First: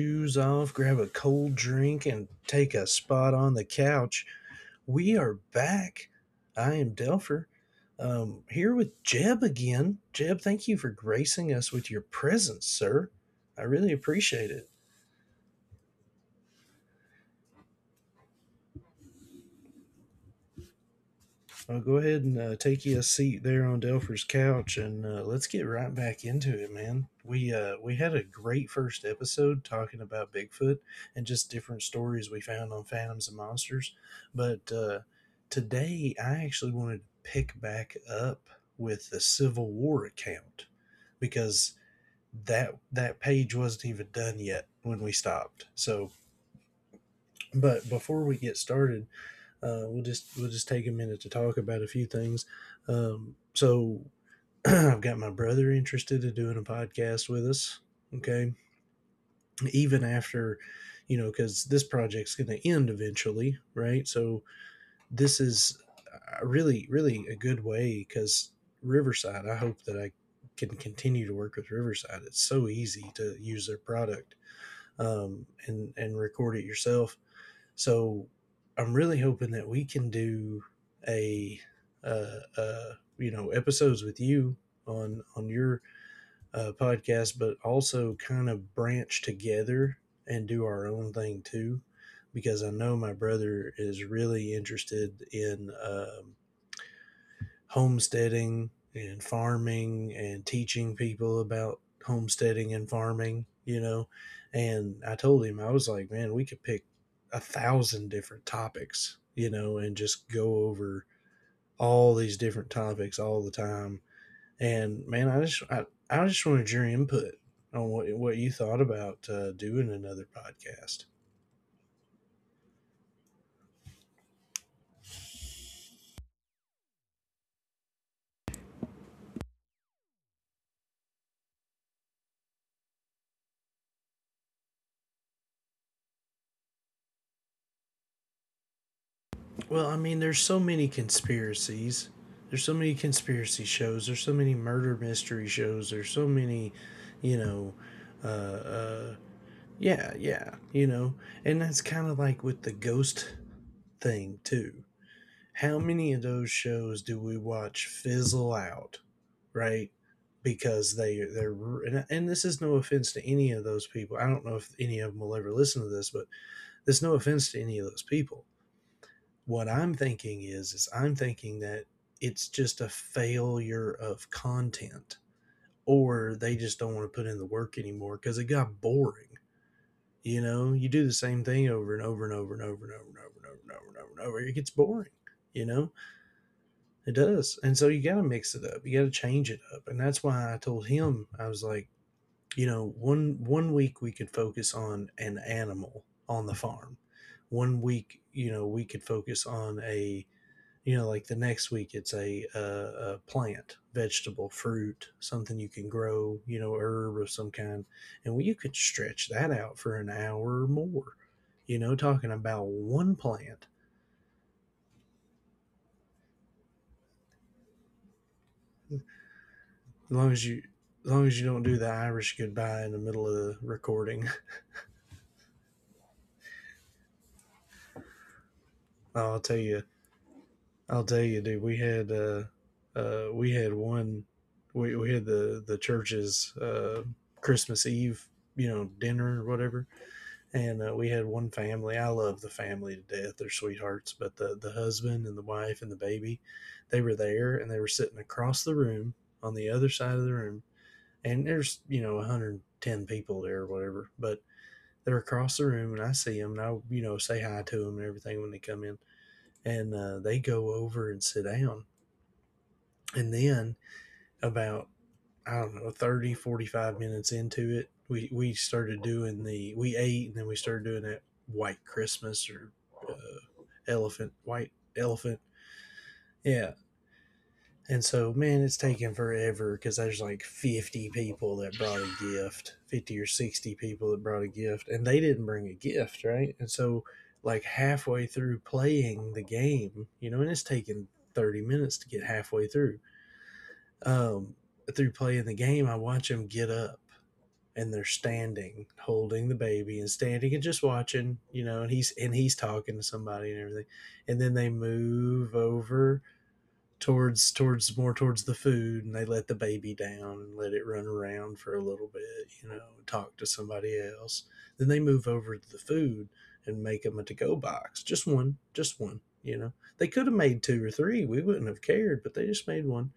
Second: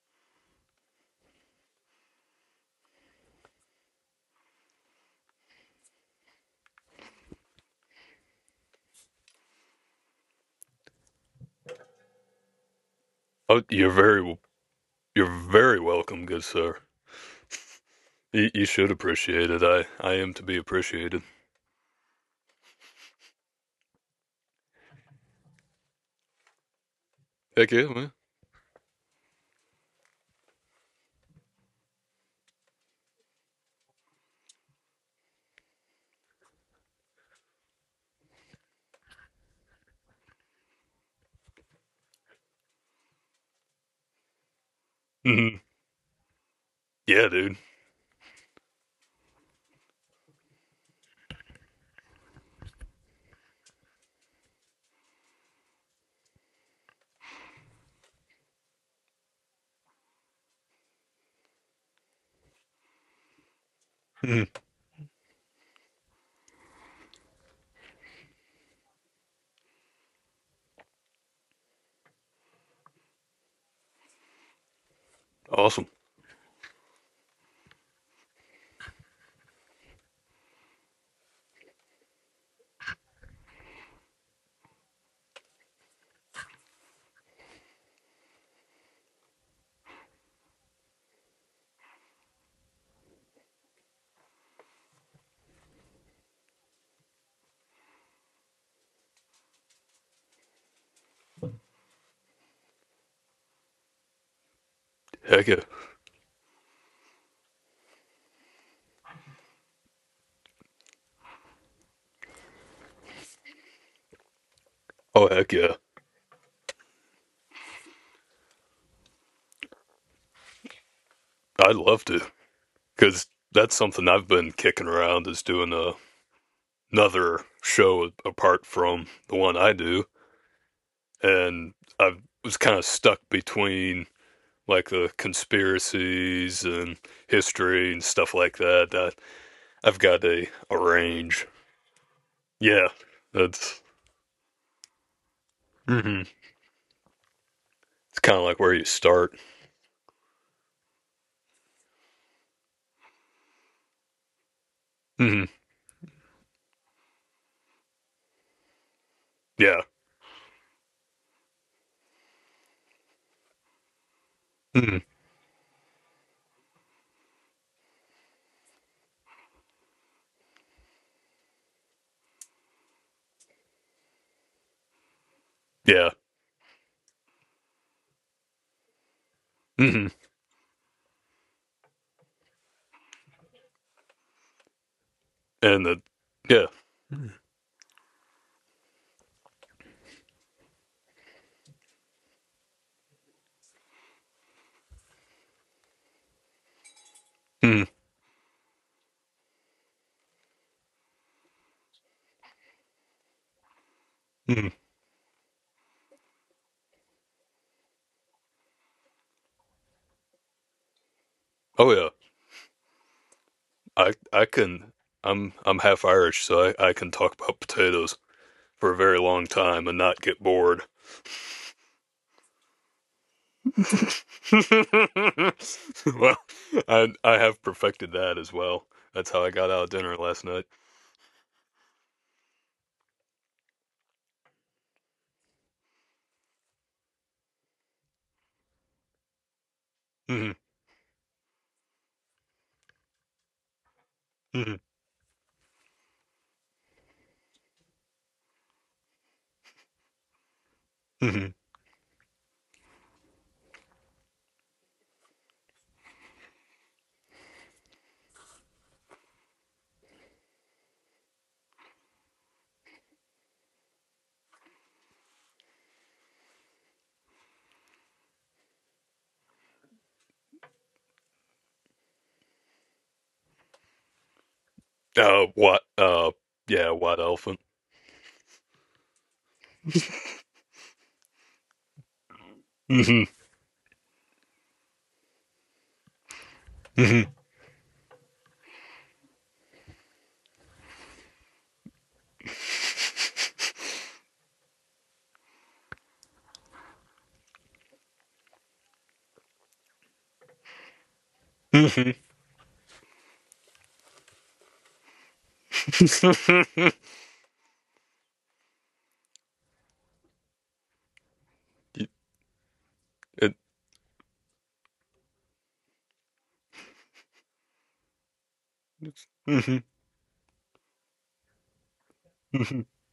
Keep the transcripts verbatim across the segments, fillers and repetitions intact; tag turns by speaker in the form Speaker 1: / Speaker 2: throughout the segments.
Speaker 1: shoes off, grab a cold drink, and take a spot on the couch. We are back. I am Delpher. Um, here with Jeb again. Jeb, thank you for gracing us with your presence, sir.
Speaker 2: Oh,
Speaker 1: I
Speaker 2: you're
Speaker 1: really
Speaker 2: very,
Speaker 1: appreciate it.
Speaker 2: you're very welcome, good sir. You, you should appreciate it. I, I am to be appreciated.
Speaker 1: Well, go ahead and uh, take you a seat there on Delpher's couch, and uh, let's get right back into it, man. We
Speaker 2: Heck
Speaker 1: uh,
Speaker 2: yeah,
Speaker 1: we
Speaker 2: man.
Speaker 1: had a great first episode talking about Bigfoot and just different stories we found on Phantoms and Monsters, but uh, today I actually wanted to pick back up with the Civil War account because that that page wasn't even done yet when we
Speaker 2: Mhm.
Speaker 1: stopped. So,
Speaker 2: Yeah, dude.
Speaker 1: but before we get started, uh, we'll just we'll just take a minute to talk about a few things. Um, so I've got my brother interested in doing a podcast with us. Okay, even after you know, because this project's going to end eventually, right? So
Speaker 2: Mhm.
Speaker 1: this is uh, really really a good way because Riverside. I hope that I can continue to work with Riverside. It's so easy to use their product um,
Speaker 2: Awesome.
Speaker 1: and and record it yourself, so I'm really hoping that we can do a uh, uh, you know episodes with you on on your uh, podcast, but also kind of branch together and do our own thing too, because I know my brother is really interested in um, homesteading and farming and teaching people about homesteading and farming, you know. And I told
Speaker 2: Heck
Speaker 1: him,
Speaker 2: yeah.
Speaker 1: I was like, man, we could pick a thousand different topics, you know, and just go over all these different topics all the time. And man,
Speaker 2: Oh,
Speaker 1: I
Speaker 2: heck
Speaker 1: just,
Speaker 2: yeah.
Speaker 1: I, I just wanted your input on what, what you thought about uh, doing another podcast.
Speaker 2: I'd love to, cause that's something I've been kicking around is doing a, another show apart from the one I do, and I was kind of stuck between like the conspiracies and history and stuff like that. I,
Speaker 1: Well, I
Speaker 2: I've
Speaker 1: mean,
Speaker 2: got
Speaker 1: there's
Speaker 2: a,
Speaker 1: so
Speaker 2: a
Speaker 1: many
Speaker 2: range.
Speaker 1: conspiracies. There's so
Speaker 2: Yeah,
Speaker 1: many conspiracy
Speaker 2: that's.
Speaker 1: shows. There's so many murder mystery shows. There's so
Speaker 2: Hmm.
Speaker 1: many, you know,
Speaker 2: It's
Speaker 1: uh,
Speaker 2: kind of like where you
Speaker 1: uh,
Speaker 2: start.
Speaker 1: yeah, yeah, you know. And that's kind of like with the ghost thing, too.
Speaker 2: Hmm.
Speaker 1: How many of those shows do we watch fizzle out,
Speaker 2: Yeah.
Speaker 1: right? Because they they're and, and this is no offense to any of those people. I don't know if any of
Speaker 2: Hmm.
Speaker 1: them will ever listen to this, but there's no offense to any of those people. What I'm thinking is is I'm thinking that it's just a failure of content,
Speaker 2: Yeah.
Speaker 1: or they just don't want to put in the work anymore cuz it got boring.
Speaker 2: Hmm.
Speaker 1: You know, you do the same thing over and over and over and over and over and over and over and over and over and over. It gets boring. You
Speaker 2: And
Speaker 1: know,
Speaker 2: the Yeah.
Speaker 1: it does. And so you got to mix it up. You got to change it up. And that's why I told him, I was like, you know, one one week we could focus on an animal on the farm. One
Speaker 2: Hmm.
Speaker 1: week, you know, we could focus on a you know like the next week it's a, a, a plant vegetable
Speaker 2: Hmm.
Speaker 1: fruit something you can grow, you know, herb of some kind. And well, you could stretch that out for an hour or more, you
Speaker 2: Oh
Speaker 1: know,
Speaker 2: yeah.
Speaker 1: talking about one plant.
Speaker 2: I I can. I'm I'm half Irish, so I, I can talk about potatoes for a very long time and
Speaker 1: as
Speaker 2: not
Speaker 1: long
Speaker 2: get
Speaker 1: as you
Speaker 2: bored.
Speaker 1: as long as you don't do the Irish goodbye in the middle of the recording.
Speaker 2: Well, I I have perfected that as well. That's
Speaker 1: I'll
Speaker 2: how I
Speaker 1: tell
Speaker 2: got
Speaker 1: you,
Speaker 2: out of dinner last night.
Speaker 1: i'll tell you dude, we had uh uh we had one, we, we had the the church's uh Christmas Eve, you know, dinner or whatever.
Speaker 2: Hmm.
Speaker 1: And uh, we had one family. I love the family to death; they're sweethearts. But the the
Speaker 2: Hmm.
Speaker 1: husband and the wife and the baby, they were there, and they were sitting across the room on the other side of the room. And
Speaker 2: Hmm.
Speaker 1: there's you know a hundred ten people there or whatever, but they're across the room, and I see them, and I you know say hi to them and everything when they come in, and uh, they go over and sit down, and then about I don't know, Thirty, forty-five minutes into it, we, we started doing the, we ate, and then we started doing that white Christmas or uh, elephant, white elephant.
Speaker 2: Uh, what? Uh,
Speaker 1: Yeah.
Speaker 2: yeah, white elephant.
Speaker 1: And so, man, it's taken forever because there's like fifty people that brought a gift, fifty or
Speaker 2: Hmm.
Speaker 1: sixty people that brought a gift, and they didn't bring a gift, right? And so,
Speaker 2: Hmm.
Speaker 1: like, halfway through playing the game, you know, and it's taken thirty minutes to get halfway through. Um, Through playing the game, I watch them get up, and they're standing holding the baby and standing and just watching, you know, and he's
Speaker 2: Hmm.
Speaker 1: and he's talking to somebody and everything. And then they move over towards towards more towards the food, and they let the baby down and let it run around for a little bit, you know, talk to somebody else. Then they move over to the food and make them a to-go box, just one, just one, you know,
Speaker 2: Mhm,
Speaker 1: they could have made two or three, we wouldn't have cared, but they just made
Speaker 2: mhm.
Speaker 1: one.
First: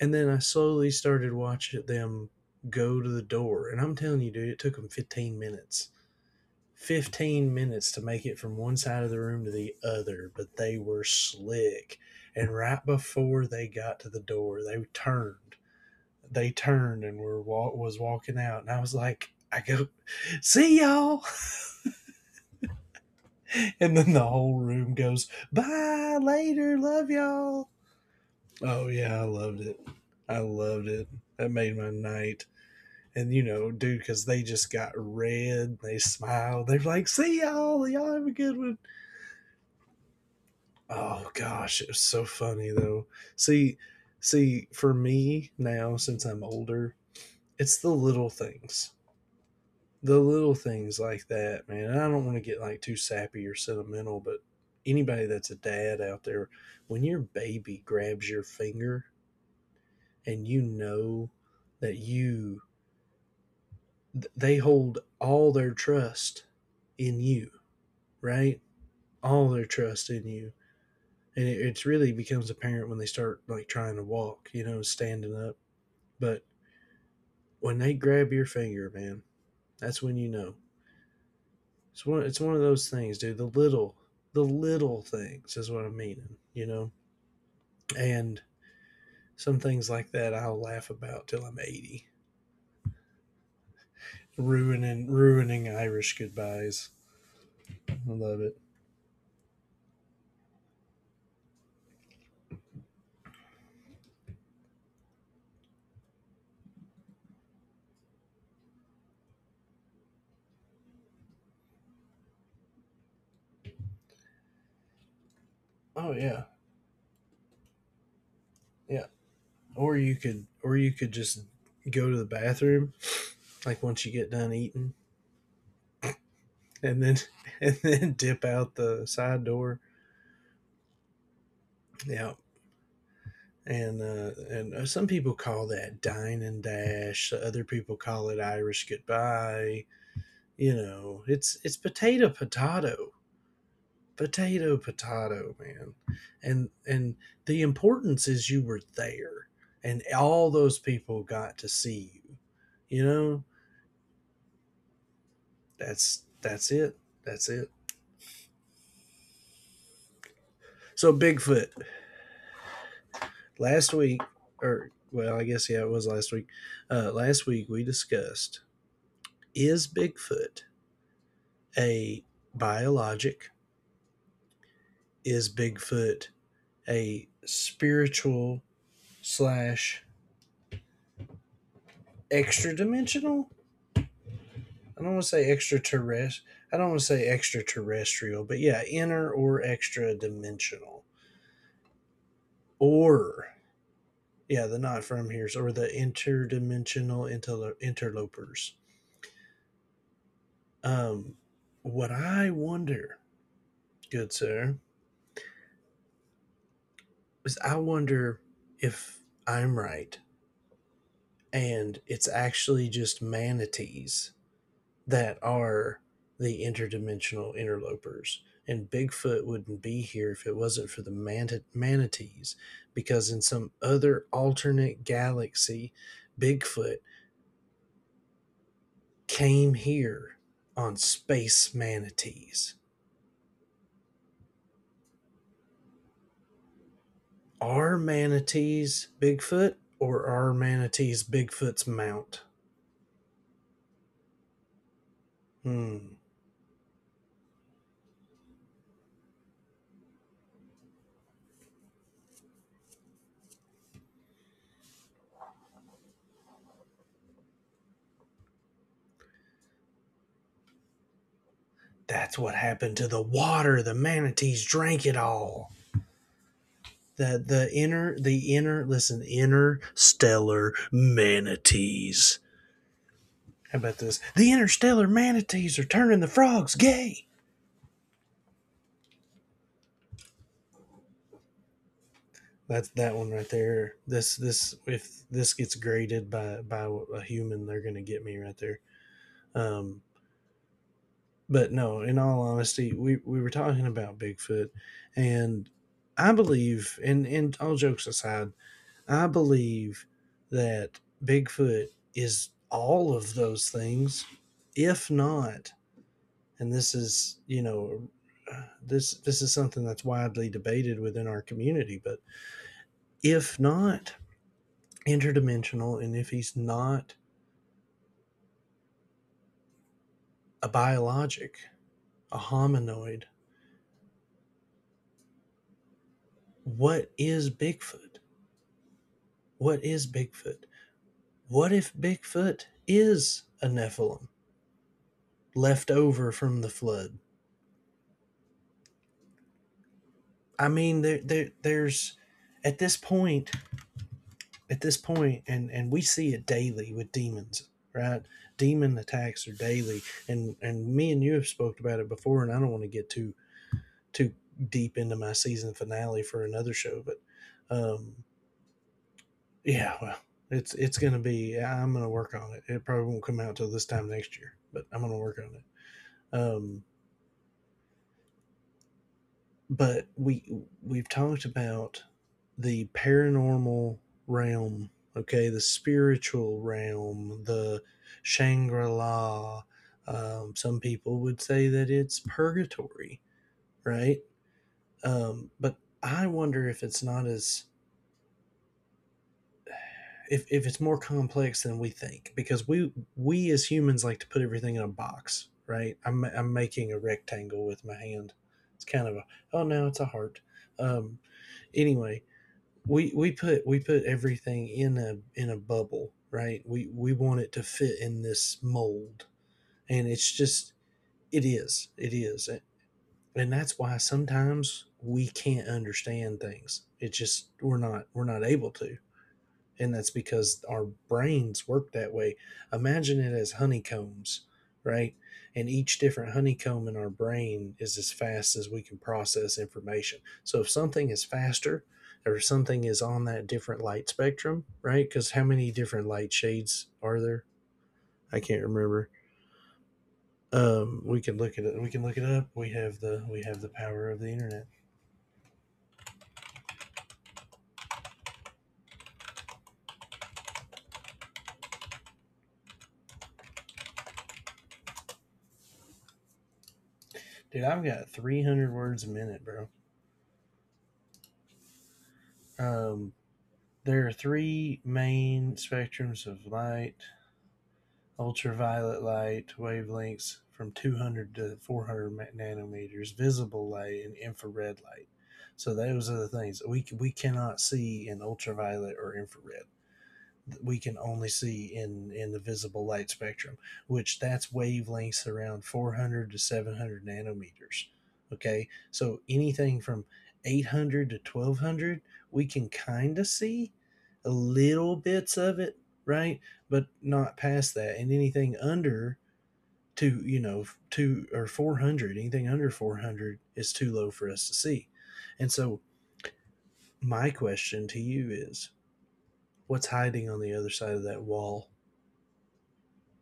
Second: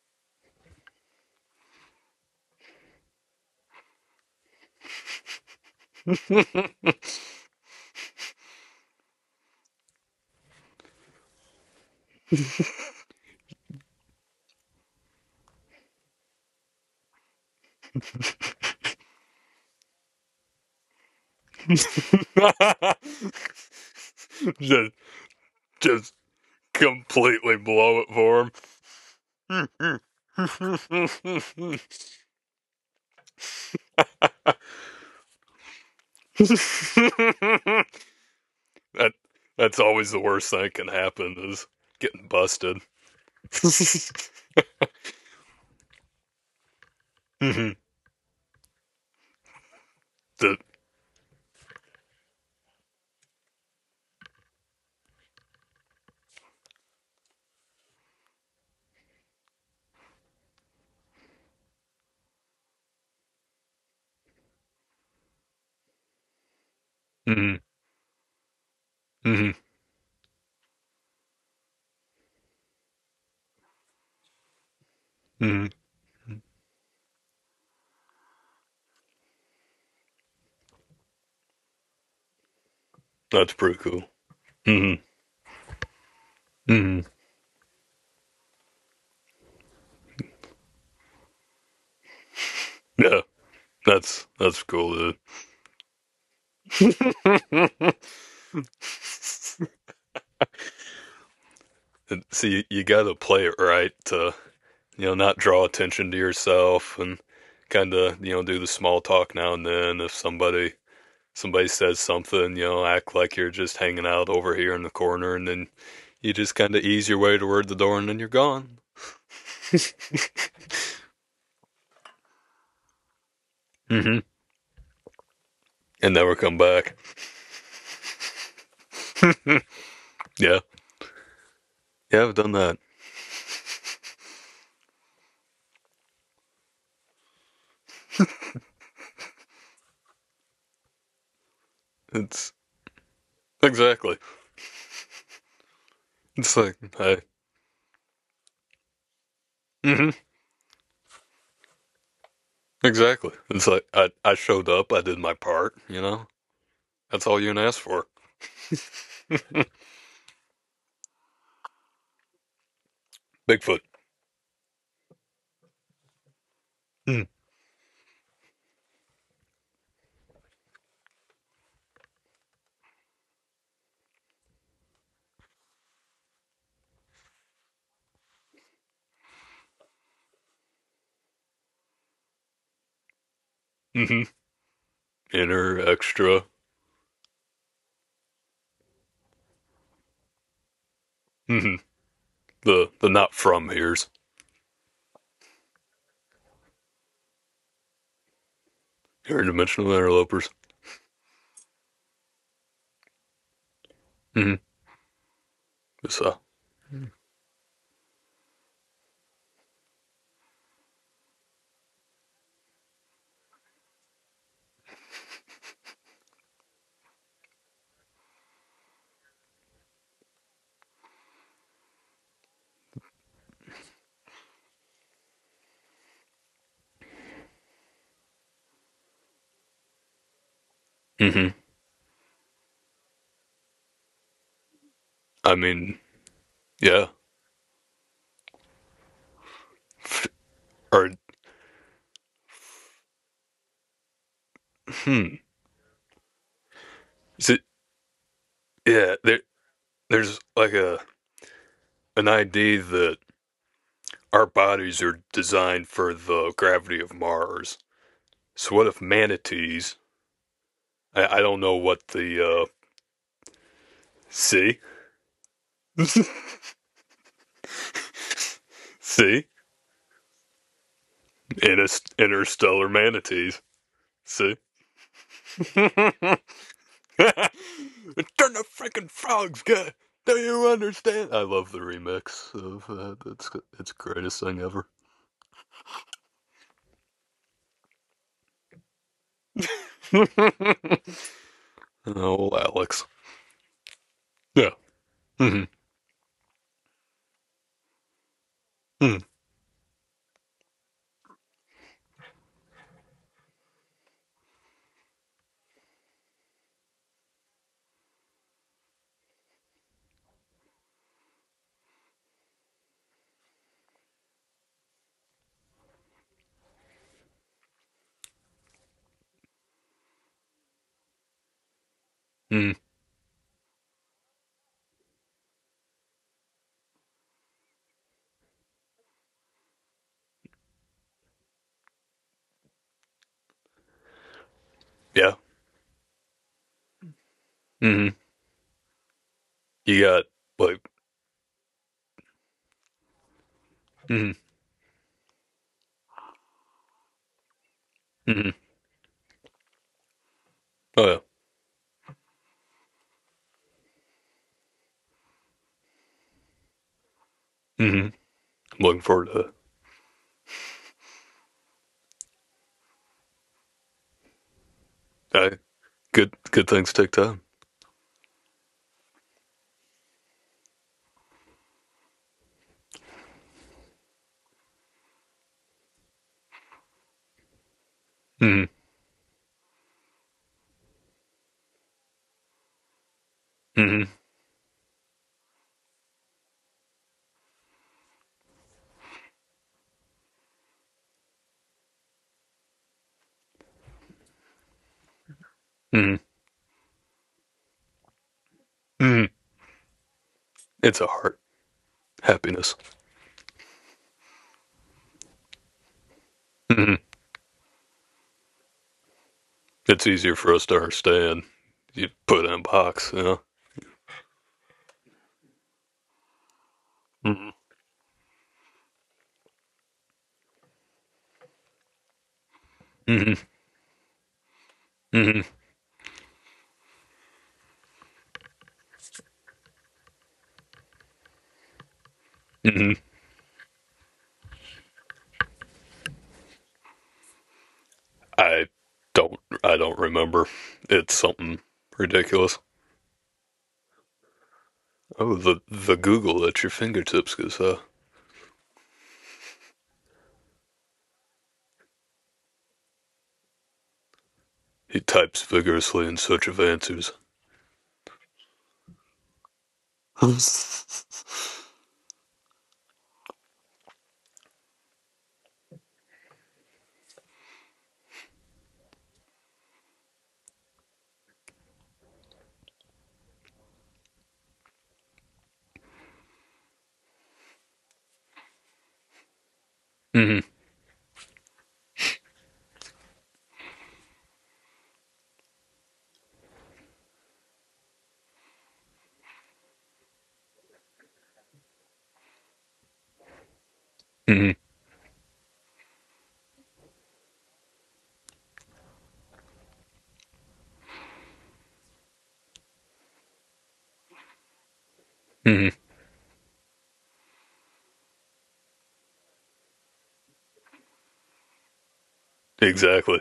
Speaker 1: And then I slowly started watching them go to the door. And I'm telling you, dude, it took them fifteen minutes. fifteen minutes to make it from one side of the room to the other, but they were slick. And right before they got to the door, they turned. They turned and were was walking out, and I was like, I go, see y'all, and then the whole
Speaker 2: just,
Speaker 1: room goes,
Speaker 2: just
Speaker 1: bye later, love
Speaker 2: completely
Speaker 1: y'all.
Speaker 2: blow it for him.
Speaker 1: Oh yeah, I loved it. I loved it. That made my night. And you know, dude, because they just got red, they smiled, they're like, "See y'all, y'all have a good one."
Speaker 2: that, that's always the worst thing that can
Speaker 1: Oh
Speaker 2: happen is
Speaker 1: gosh, it was so
Speaker 2: getting
Speaker 1: funny
Speaker 2: busted.
Speaker 1: though. See, see, for me now, since I'm older,
Speaker 2: Mhm.
Speaker 1: it's the little things, the little
Speaker 2: that-
Speaker 1: things like that, man. And I don't want to get like too sappy or sentimental, but anybody that's a dad out there, when your baby grabs your finger and you know that you, they hold all their trust in you,
Speaker 2: mhm,
Speaker 1: right? All
Speaker 2: mhm,
Speaker 1: their trust in you. And it, it's really becomes apparent when they start like trying to walk, you know, standing up.
Speaker 2: mhm.
Speaker 1: But when they grab your finger, man, that's when you know. It's one it's one of those things, dude. The
Speaker 2: That's pretty
Speaker 1: little
Speaker 2: cool.
Speaker 1: the
Speaker 2: Mhm,
Speaker 1: little things is what I'm meaning, you know?
Speaker 2: mhm.
Speaker 1: And some things like that I'll laugh about till I'm eighty.
Speaker 2: Yeah, that's that's cool,
Speaker 1: Ruining
Speaker 2: dude.
Speaker 1: ruining Irish goodbyes. I love it.
Speaker 2: And see, you got to play it right to, you know, not draw attention to yourself and kind of, you know, do the small talk now and then. If somebody somebody says something, you know, act like you're just hanging out over here in the corner, and then
Speaker 1: Oh
Speaker 2: you
Speaker 1: yeah.
Speaker 2: just kind of ease your way toward the door, and then you're gone.
Speaker 1: Yeah. Or you could or you could just go to the bathroom, like once you
Speaker 2: Hmm.
Speaker 1: get done eating,
Speaker 2: And never come back.
Speaker 1: and then and then dip out the side door.
Speaker 2: Yeah, yeah,
Speaker 1: Yeah.
Speaker 2: I've done that.
Speaker 1: And uh, and uh, some people call that dine and dash. Other people call it Irish goodbye. You know, it's it's potato
Speaker 2: It's
Speaker 1: potato
Speaker 2: exactly.
Speaker 1: potato potato, man.
Speaker 2: It's
Speaker 1: And
Speaker 2: like
Speaker 1: and
Speaker 2: I.
Speaker 1: the importance is you were there, and
Speaker 2: Hmm.
Speaker 1: all those people got to see you. You
Speaker 2: Exactly.
Speaker 1: know,
Speaker 2: It's like I I showed up. I did my part. You
Speaker 1: that's
Speaker 2: know,
Speaker 1: that's it.
Speaker 2: that's all
Speaker 1: That's
Speaker 2: you can
Speaker 1: it.
Speaker 2: ask for.
Speaker 1: So Bigfoot,
Speaker 2: Bigfoot.
Speaker 1: last week, or well, I guess yeah, it was last week. Uh, last week we discussed, is Bigfoot a biologic? Is Bigfoot a spiritual slash extra dimensional?
Speaker 2: Mm-hmm.
Speaker 1: I don't want to say
Speaker 2: Inner extra.
Speaker 1: extraterrestrial. I don't want to say extraterrestrial, but yeah, inner or extra dimensional,
Speaker 2: Hmm. The the not
Speaker 1: or
Speaker 2: from here.
Speaker 1: yeah, the not from here's or the interdimensional interlo- interlopers.
Speaker 2: Interdimensional interlopers.
Speaker 1: Um, what I wonder, good
Speaker 2: Hmm.
Speaker 1: sir,
Speaker 2: It's, uh,
Speaker 1: because I wonder if I'm right and it's actually just manatees that are the interdimensional interlopers. And Bigfoot wouldn't be here if it wasn't for the man- manatees, because in some other alternate galaxy, Bigfoot came here on
Speaker 2: Hmm.
Speaker 1: space manatees.
Speaker 2: I mean, yeah.
Speaker 1: Are manatees Bigfoot, or are
Speaker 2: Or,
Speaker 1: manatees Bigfoot's mount?
Speaker 2: hmm.
Speaker 1: Hmm.
Speaker 2: Is Yeah, there, there's like a an idea that our bodies are designed for the gravity of Mars. So what if manatees? I, I don't know what
Speaker 1: That's
Speaker 2: the,
Speaker 1: what
Speaker 2: uh,
Speaker 1: happened to the water. The manatees
Speaker 2: see?
Speaker 1: drank it all. The the inner the inner listen
Speaker 2: See?
Speaker 1: interstellar
Speaker 2: Inter-
Speaker 1: manatees.
Speaker 2: Interstellar manatees.
Speaker 1: How about this? The
Speaker 2: See?
Speaker 1: interstellar manatees are turning the
Speaker 2: Turn
Speaker 1: frogs gay.
Speaker 2: the freaking frogs, guy! Do you understand? I love the remix of
Speaker 1: That's
Speaker 2: that.
Speaker 1: that one
Speaker 2: It's,
Speaker 1: right
Speaker 2: it's the
Speaker 1: there. This
Speaker 2: greatest thing
Speaker 1: this
Speaker 2: ever.
Speaker 1: if this gets graded by by a human, they're gonna get me right there. Um, but no, in all
Speaker 2: Oh,
Speaker 1: honesty,
Speaker 2: Alex.
Speaker 1: we we were talking about Bigfoot,
Speaker 2: Yeah. Hmm.
Speaker 1: and I believe, and and all jokes aside,
Speaker 2: Hmm.
Speaker 1: I believe that Bigfoot is all of those things, if not, and this is, you know, uh, this this is something that's widely debated within our community, but if not interdimensional, and if he's not a biologic, a
Speaker 2: Hmm.
Speaker 1: hominoid, what is Bigfoot? What is Bigfoot? What if Bigfoot is a Nephilim
Speaker 2: Yeah.
Speaker 1: left over from the flood?
Speaker 2: Hmm. You got
Speaker 1: I
Speaker 2: like.
Speaker 1: mean, there, there, there's at this point,
Speaker 2: Hmm.
Speaker 1: at this point, and and we see it daily with demons, right?
Speaker 2: Hmm.
Speaker 1: Demon attacks are daily, and and me and
Speaker 2: Oh
Speaker 1: you have spoke about it before, and I don't want to get too too deep into my season finale for another show, but
Speaker 2: yeah. Hmm.
Speaker 1: um,
Speaker 2: Looking forward to it.
Speaker 1: yeah, well, it's it's gonna be. I'm gonna work on it. It probably won't come out till this time next year, but I'm gonna work on
Speaker 2: Hey,
Speaker 1: it.
Speaker 2: good. Good
Speaker 1: Um,
Speaker 2: things take time.
Speaker 1: but we we've talked about the paranormal realm, okay, the spiritual realm, the
Speaker 2: Hmm.
Speaker 1: Shangri La. Um, some people would say that it's purgatory,
Speaker 2: Hmm.
Speaker 1: right? Um, but I wonder if it's not as— if, if it's more complex than we think, because we we as humans like to put everything in a box, right? I'm
Speaker 2: Hmm.
Speaker 1: I'm making a rectangle with my hand. It's kind of a—
Speaker 2: Hmm.
Speaker 1: oh no, it's a heart.
Speaker 2: It's a
Speaker 1: Um,
Speaker 2: heart
Speaker 1: anyway,
Speaker 2: happiness.
Speaker 1: we we put we put everything in a in a bubble, right? we
Speaker 2: Hmm.
Speaker 1: we want it to fit in this mold,
Speaker 2: It's
Speaker 1: and it's
Speaker 2: easier for us
Speaker 1: just—
Speaker 2: to understand.
Speaker 1: it is
Speaker 2: You
Speaker 1: it
Speaker 2: put it
Speaker 1: is
Speaker 2: in a box. You know.
Speaker 1: And that's why sometimes we can't understand things. It's just
Speaker 2: Hmm.
Speaker 1: we're not we're not able to. And that's because our brains work that way. Imagine it as honeycombs, right?
Speaker 2: Hmm. Hmm.
Speaker 1: And each different honeycomb in our brain is as fast as we can process information. So if something is faster, or something
Speaker 2: Hmm.
Speaker 1: is on that different light spectrum, right? Because how many different light shades are there? I can't
Speaker 2: I
Speaker 1: remember.
Speaker 2: don't. I don't remember.
Speaker 1: Um,
Speaker 2: It's
Speaker 1: we can look
Speaker 2: something
Speaker 1: at it. We can look it up.
Speaker 2: ridiculous.
Speaker 1: We have the we have the power of the internet,
Speaker 2: Oh, the the Google at your fingertips, because uh, he types vigorously in search of answers.
Speaker 1: dude. I've got three hundred words a minute, bro. Um, There are three main spectrums of light: ultraviolet light wavelengths from two hundred to four hundred nanometers, visible light, and infrared light. So those are the things we we cannot see in ultraviolet or infrared.
Speaker 2: Mm.
Speaker 1: We can only see in in the visible light spectrum, which that's wavelengths around four hundred to seven hundred nanometers. Okay, so anything from eight hundred to twelve hundred, we can kind of see a
Speaker 2: Hmm.
Speaker 1: little bits of it, right? But not past that, and anything under two, you know, two or four hundred, anything under four hundred is too low for us to see. And
Speaker 2: Hmm.
Speaker 1: so,
Speaker 2: Hmm.
Speaker 1: my question to you is, what's hiding on the other side of that wall?
Speaker 2: Exactly.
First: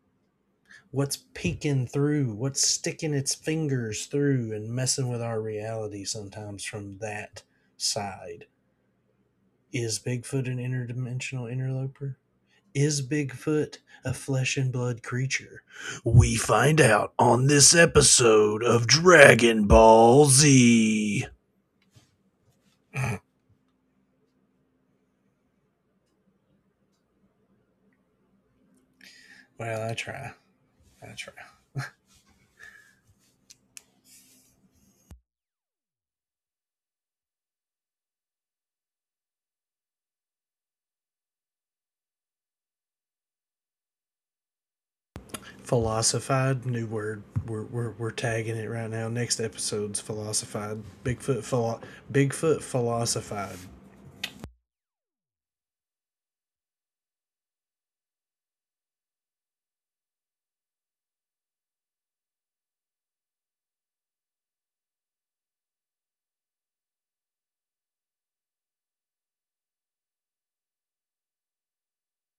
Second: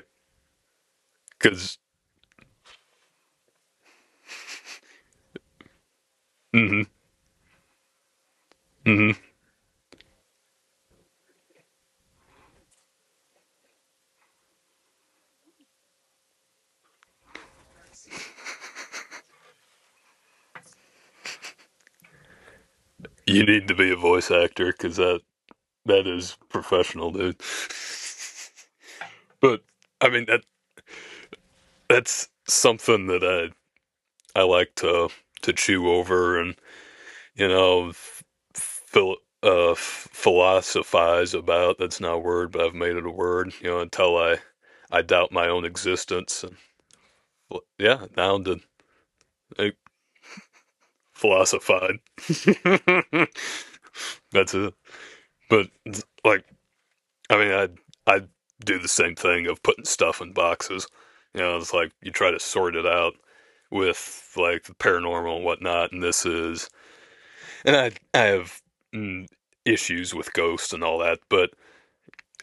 Speaker 1: What's
Speaker 2: Because
Speaker 1: peeking through? What's sticking its fingers through and messing with our reality sometimes
Speaker 2: hmm
Speaker 1: from that side?
Speaker 2: hmm
Speaker 1: Is Bigfoot an interdimensional interloper? Is Bigfoot a flesh and blood creature? We find out on this episode of Dragon Ball Z.
Speaker 2: you need to be a voice actor because that, that is professional, dude. But,
Speaker 1: Well, I
Speaker 2: I mean,
Speaker 1: try.
Speaker 2: that
Speaker 1: I try.
Speaker 2: that's something that I, I like to, to chew over and, you know, phil- uh, philosophize about. That's not a word, but I've made it a word, you know, until I, I doubt my own existence. And,
Speaker 1: Philosophied, new word.
Speaker 2: well,
Speaker 1: We're, we're,
Speaker 2: yeah,
Speaker 1: we're
Speaker 2: now
Speaker 1: tagging
Speaker 2: to,
Speaker 1: it right now. Next episode's philosophied. Bigfoot, philo-
Speaker 2: philosophied.
Speaker 1: Bigfoot philosophied.
Speaker 2: That's it. But like, I mean, I I do the same thing of putting stuff in boxes. You know, it's like you try to sort it out with like the paranormal and whatnot. And this is, and I I have mm, issues with ghosts and all that, but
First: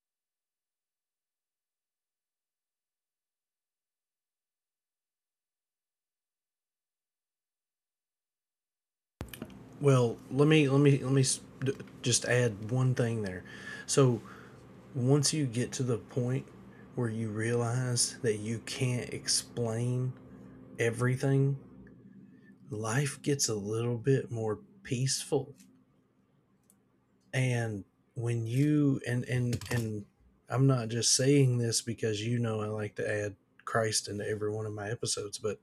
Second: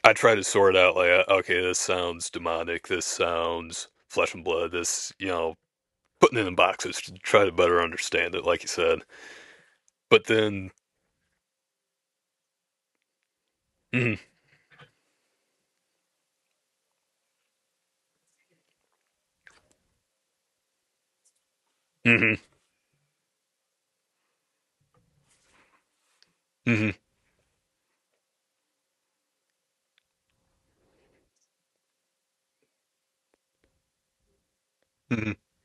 Speaker 2: I try to sort out like, uh, okay, this sounds demonic. This sounds flesh and blood. This, you know, putting it in boxes to try to better understand it, like you said.
Speaker 1: Well,
Speaker 2: But
Speaker 1: let me
Speaker 2: then.
Speaker 1: let me let me s- d- just add one thing there.
Speaker 2: Mm,
Speaker 1: So once you get to the point where you realize that you can't explain everything,
Speaker 2: mm-hmm,
Speaker 1: life gets a little bit more peaceful.
Speaker 2: mm-hmm, mm-hmm.
Speaker 1: And when you and and and I'm not just saying this because you know I like to add Christ into every one of my episodes, but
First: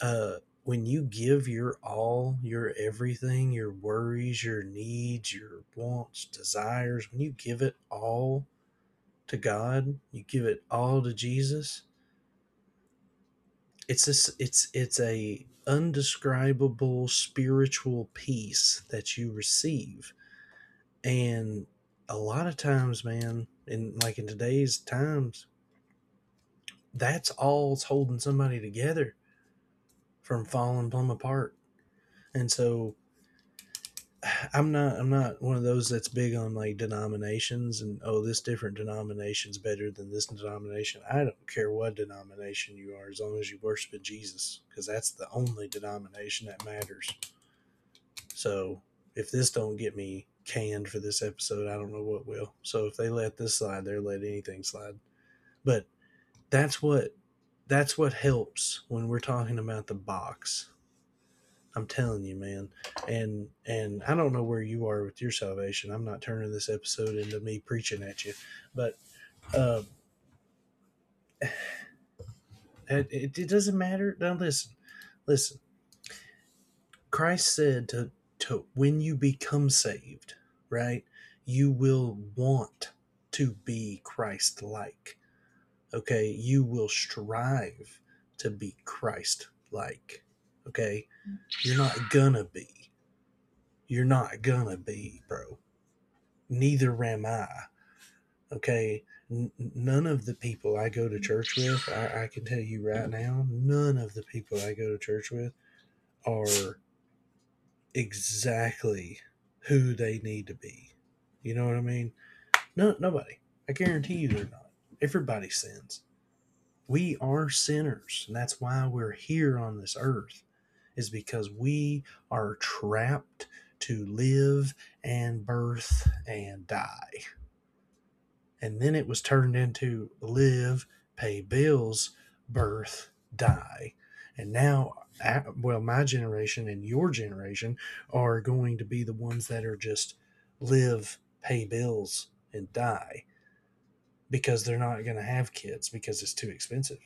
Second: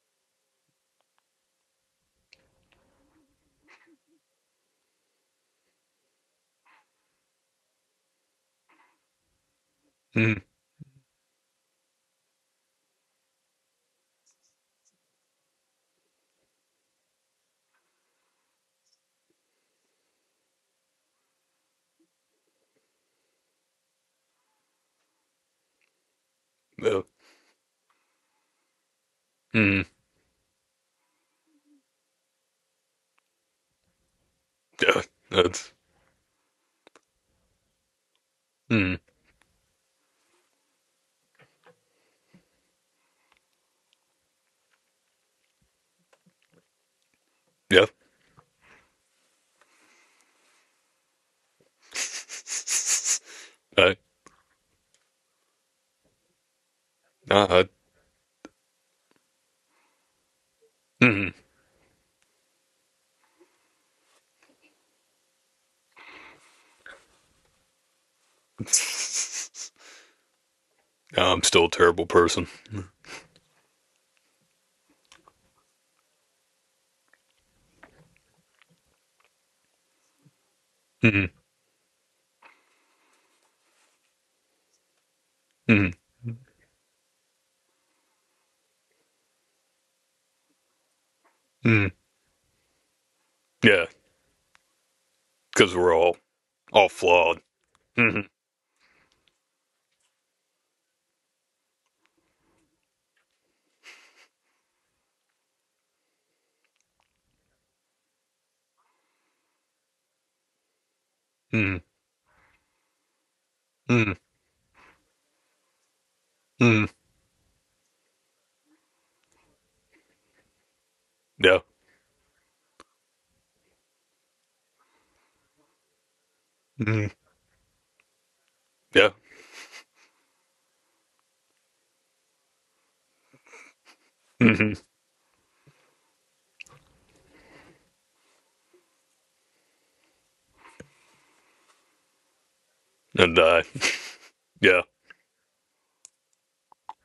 Speaker 1: uh, when you give your all, your everything, your worries, your needs, your wants, desires, when you give it all to God, you
Speaker 2: Mm,
Speaker 1: give it all to Jesus. It's this. It's it's a undescribable spiritual peace that you receive, and a lot of times, man, in like in today's times,
Speaker 2: uh,
Speaker 1: that's all's holding somebody together
Speaker 2: mm,
Speaker 1: from falling plumb apart. And so I'm not
Speaker 2: yeah,
Speaker 1: I'm not one of
Speaker 2: that's,
Speaker 1: those that's big on like denominations, and oh, this different
Speaker 2: mm,
Speaker 1: denomination's better than this denomination. I don't care what denomination you are, as long as you worship in Jesus, because that's the only denomination that matters.
Speaker 2: yeah.
Speaker 1: So if this don't get me canned for this episode, I don't know what will. So if they let this slide,
Speaker 2: I,
Speaker 1: they'll let anything slide. But that's what
Speaker 2: nah, I,
Speaker 1: that's what helps when we're talking about the box.
Speaker 2: mm.
Speaker 1: I'm telling you, man. And and I don't know where you are with your salvation. I'm not turning this episode into me preaching at you, but um,
Speaker 2: I'm still a terrible person.
Speaker 1: it it doesn't matter. Now listen, listen. Christ said to to when you become saved, right?
Speaker 2: Mm,
Speaker 1: You will want to be Christ-like.
Speaker 2: mm,
Speaker 1: Okay, you will strive to be Christ-like. Okay, you're
Speaker 2: mm.
Speaker 1: not gonna be.
Speaker 2: Yeah,
Speaker 1: You're not gonna be, bro.
Speaker 2: because we're all, all
Speaker 1: Neither am
Speaker 2: flawed.
Speaker 1: I.
Speaker 2: Mm,
Speaker 1: Okay, n- none of the people I go to church with— I-, I can tell you right now, none of the people I go to church with are exactly who they need to be, you know what I
Speaker 2: mm,
Speaker 1: mean? No Nobody. I guarantee
Speaker 2: mm,
Speaker 1: you they're not. Everybody sins.
Speaker 2: mm.
Speaker 1: We are sinners, and that's why we're here on this earth, is because
Speaker 2: Yeah,
Speaker 1: we are trapped to live and birth and die.
Speaker 2: mm,
Speaker 1: And then it
Speaker 2: yeah.
Speaker 1: was turned into live, pay bills, birth, die. And
Speaker 2: Mm,
Speaker 1: now, uh, well, my generation and your generation are going to be the ones that are just live, pay bills, and die,
Speaker 2: and I,
Speaker 1: because they're
Speaker 2: yeah,
Speaker 1: not going to have kids because it's too expensive.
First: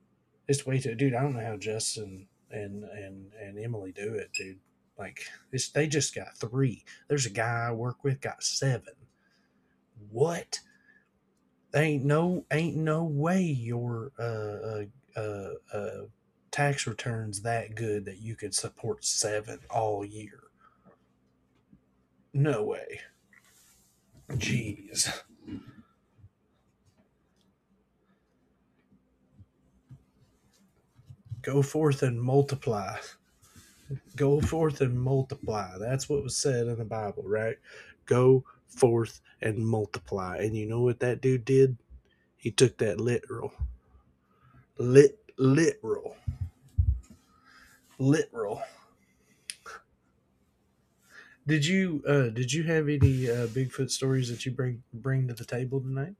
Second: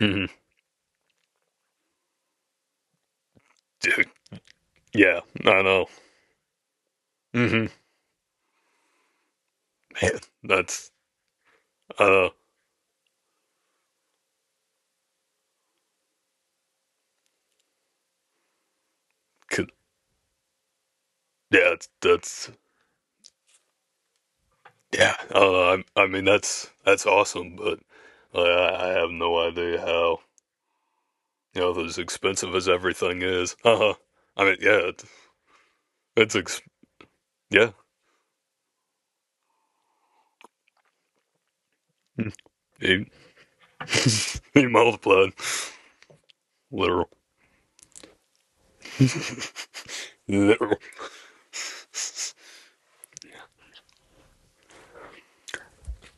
Speaker 2: mm,
Speaker 1: It's way too, dude. I don't know how Justin and and and Emily
Speaker 2: dude,
Speaker 1: do it, dude.
Speaker 2: yeah,
Speaker 1: Like,
Speaker 2: I
Speaker 1: it's—
Speaker 2: know.
Speaker 1: they just got three. There's a guy
Speaker 2: Hmm.
Speaker 1: I work with got seven.
Speaker 2: Man,
Speaker 1: What?
Speaker 2: that's,
Speaker 1: ain't
Speaker 2: uh,
Speaker 1: no ain't no way your uh, uh, uh, uh, tax returns that good that you could support seven
Speaker 2: 'cause-
Speaker 1: all year.
Speaker 2: yeah, that's, that's,
Speaker 1: No way. Jeez.
Speaker 2: Yeah, uh, I, I mean that's that's awesome, but uh, I I have no idea how, you
Speaker 1: Go
Speaker 2: know, as
Speaker 1: forth and
Speaker 2: expensive as
Speaker 1: multiply.
Speaker 2: everything is. Uh-huh.
Speaker 1: Go
Speaker 2: I mean,
Speaker 1: forth
Speaker 2: yeah,
Speaker 1: and
Speaker 2: it's,
Speaker 1: multiply. That's what was
Speaker 2: it's ex-
Speaker 1: said in the Bible, right?
Speaker 2: yeah,
Speaker 1: Go forth and multiply. And you know what that dude did? He took that
Speaker 2: he,
Speaker 1: literal.
Speaker 2: he
Speaker 1: Lit
Speaker 2: multiplied,
Speaker 1: literal.
Speaker 2: literal,
Speaker 1: Literal.
Speaker 2: literal.
Speaker 1: Did you uh did you have any uh Bigfoot stories that you bring bring to the table tonight?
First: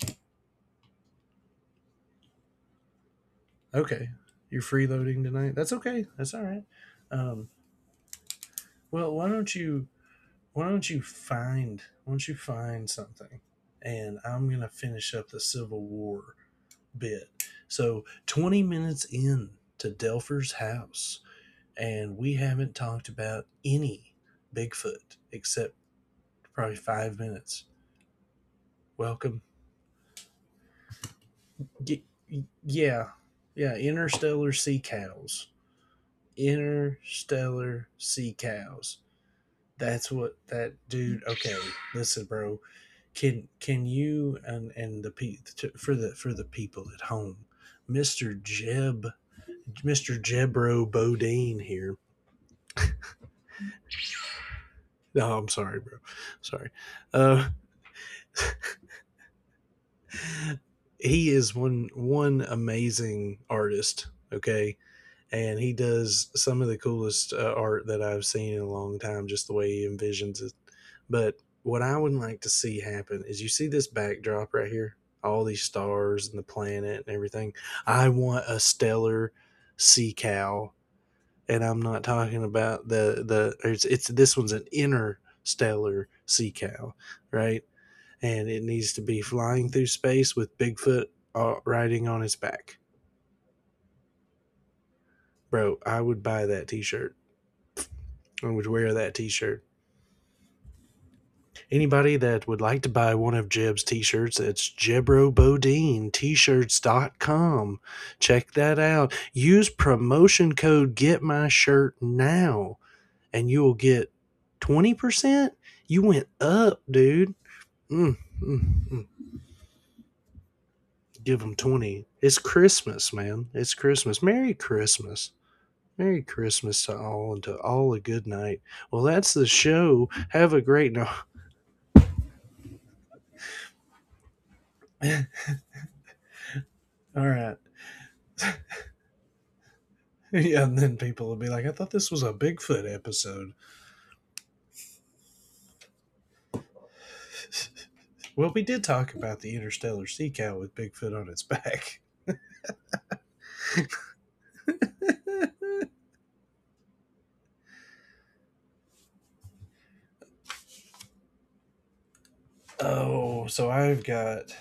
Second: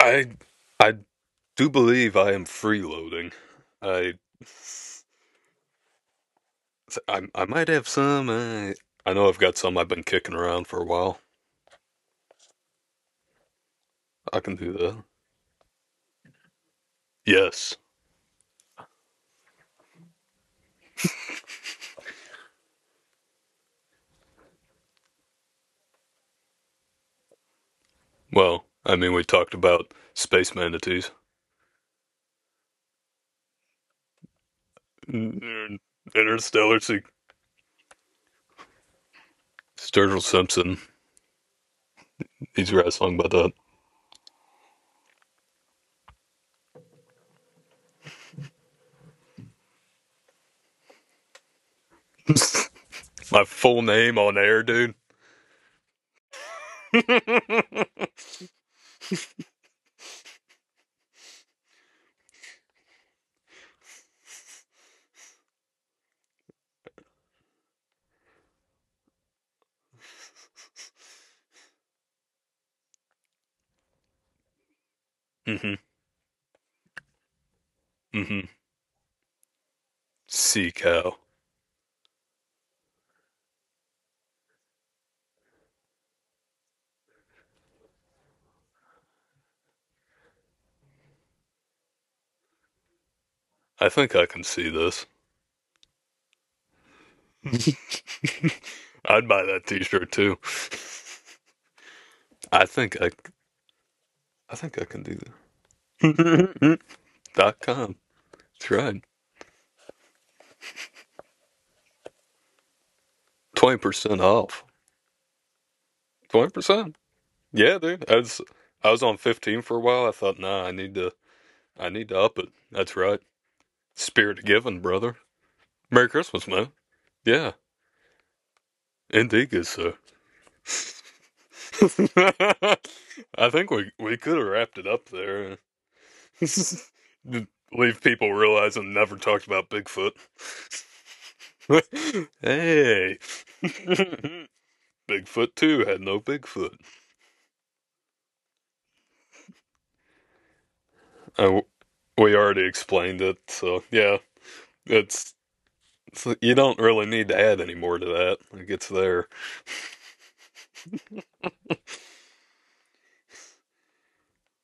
Speaker 2: I I do believe I am freeloading.
Speaker 1: Okay,
Speaker 2: I
Speaker 1: you're freeloading tonight. That's okay. That's all right.
Speaker 2: I, I
Speaker 1: Um,
Speaker 2: might have some. I,
Speaker 1: well,
Speaker 2: I
Speaker 1: why
Speaker 2: know I've
Speaker 1: don't
Speaker 2: got some
Speaker 1: you
Speaker 2: I've been kicking around
Speaker 1: why
Speaker 2: for a
Speaker 1: don't you
Speaker 2: while.
Speaker 1: find why don't you find something, and
Speaker 2: I
Speaker 1: I'm
Speaker 2: can
Speaker 1: gonna
Speaker 2: do that.
Speaker 1: finish up the Civil War bit.
Speaker 2: Yes.
Speaker 1: So twenty minutes in to Delpher's house, and we haven't talked about any Bigfoot except probably five minutes.
Speaker 2: Well, I mean, we
Speaker 1: Welcome.
Speaker 2: talked about space manatees.
Speaker 1: Y- yeah, yeah. Interstellar sea cows.
Speaker 2: Mm, interstellar to
Speaker 1: Interstellar sea cows That's
Speaker 2: Sturgill
Speaker 1: what that
Speaker 2: Simpson.
Speaker 1: dude. Okay, listen, bro.
Speaker 2: He's wrestling by
Speaker 1: Can can you and and the pe- to, for the for the people at home, Mister Jeb, Mister Jebro Bodine here.
Speaker 2: that. My full name on air, dude.
Speaker 1: No, I'm sorry, bro. Sorry. Uh, he is one one amazing artist. Okay, and he does some of the coolest uh, art that I've seen in a long time, just the way he envisions it. But what I would like to see happen is, you see this backdrop right here, all these
Speaker 2: Mm-hmm.
Speaker 1: stars and the planet and everything. I want
Speaker 2: Mm-hmm.
Speaker 1: a stellar sea cow,
Speaker 2: Sea cow.
Speaker 1: and I'm not talking about the the. It's, it's This one's an interstellar sea cow, right? And it needs to be flying through space with Bigfoot uh, riding on its back,
Speaker 2: I think I can see this.
Speaker 1: bro. I would buy that T-shirt. I would wear that
Speaker 2: I'd buy
Speaker 1: T-shirt.
Speaker 2: that T-shirt too.
Speaker 1: Anybody that would
Speaker 2: I
Speaker 1: like to
Speaker 2: think I.
Speaker 1: buy one of Jeb's T-shirts,
Speaker 2: I
Speaker 1: it's
Speaker 2: think I can do
Speaker 1: jebro bodine t shirts
Speaker 2: that.
Speaker 1: dot
Speaker 2: Dot
Speaker 1: com.
Speaker 2: com.
Speaker 1: Check
Speaker 2: That's
Speaker 1: that
Speaker 2: right.
Speaker 1: out. Use promotion code Get My Shirt now, and you will
Speaker 2: Twenty
Speaker 1: get
Speaker 2: percent off.
Speaker 1: twenty percent. You went
Speaker 2: Twenty
Speaker 1: up,
Speaker 2: percent.
Speaker 1: dude.
Speaker 2: Yeah, dude. I
Speaker 1: Mm,
Speaker 2: was
Speaker 1: mm,
Speaker 2: I was
Speaker 1: mm.
Speaker 2: on fifteen for a while. I thought, nah, I need to.
Speaker 1: Give them
Speaker 2: I
Speaker 1: twenty.
Speaker 2: need to up
Speaker 1: It's
Speaker 2: it. That's
Speaker 1: Christmas,
Speaker 2: right.
Speaker 1: man. It's Christmas.
Speaker 2: Spirit of
Speaker 1: Merry
Speaker 2: giving, brother.
Speaker 1: Christmas.
Speaker 2: Merry
Speaker 1: Merry
Speaker 2: Christmas, man.
Speaker 1: Christmas to all, and
Speaker 2: Yeah,
Speaker 1: to all a good night. Well, that's the
Speaker 2: indeed, good sir.
Speaker 1: show. Have a great night.
Speaker 2: I think we we could have wrapped it up
Speaker 1: No.
Speaker 2: there.
Speaker 1: All right.
Speaker 2: Leave people realizing never talked about Bigfoot.
Speaker 1: Yeah, and then people will be like, "I thought this was a Bigfoot
Speaker 2: Hey.
Speaker 1: episode."
Speaker 2: Bigfoot too had no Bigfoot.
Speaker 1: Well, we did talk about the interstellar sea cow with Bigfoot on its
Speaker 2: I,
Speaker 1: back.
Speaker 2: we already explained it, so yeah, it's, it's you don't really need to add any more to that. It gets there.
Speaker 1: Oh, so I've got.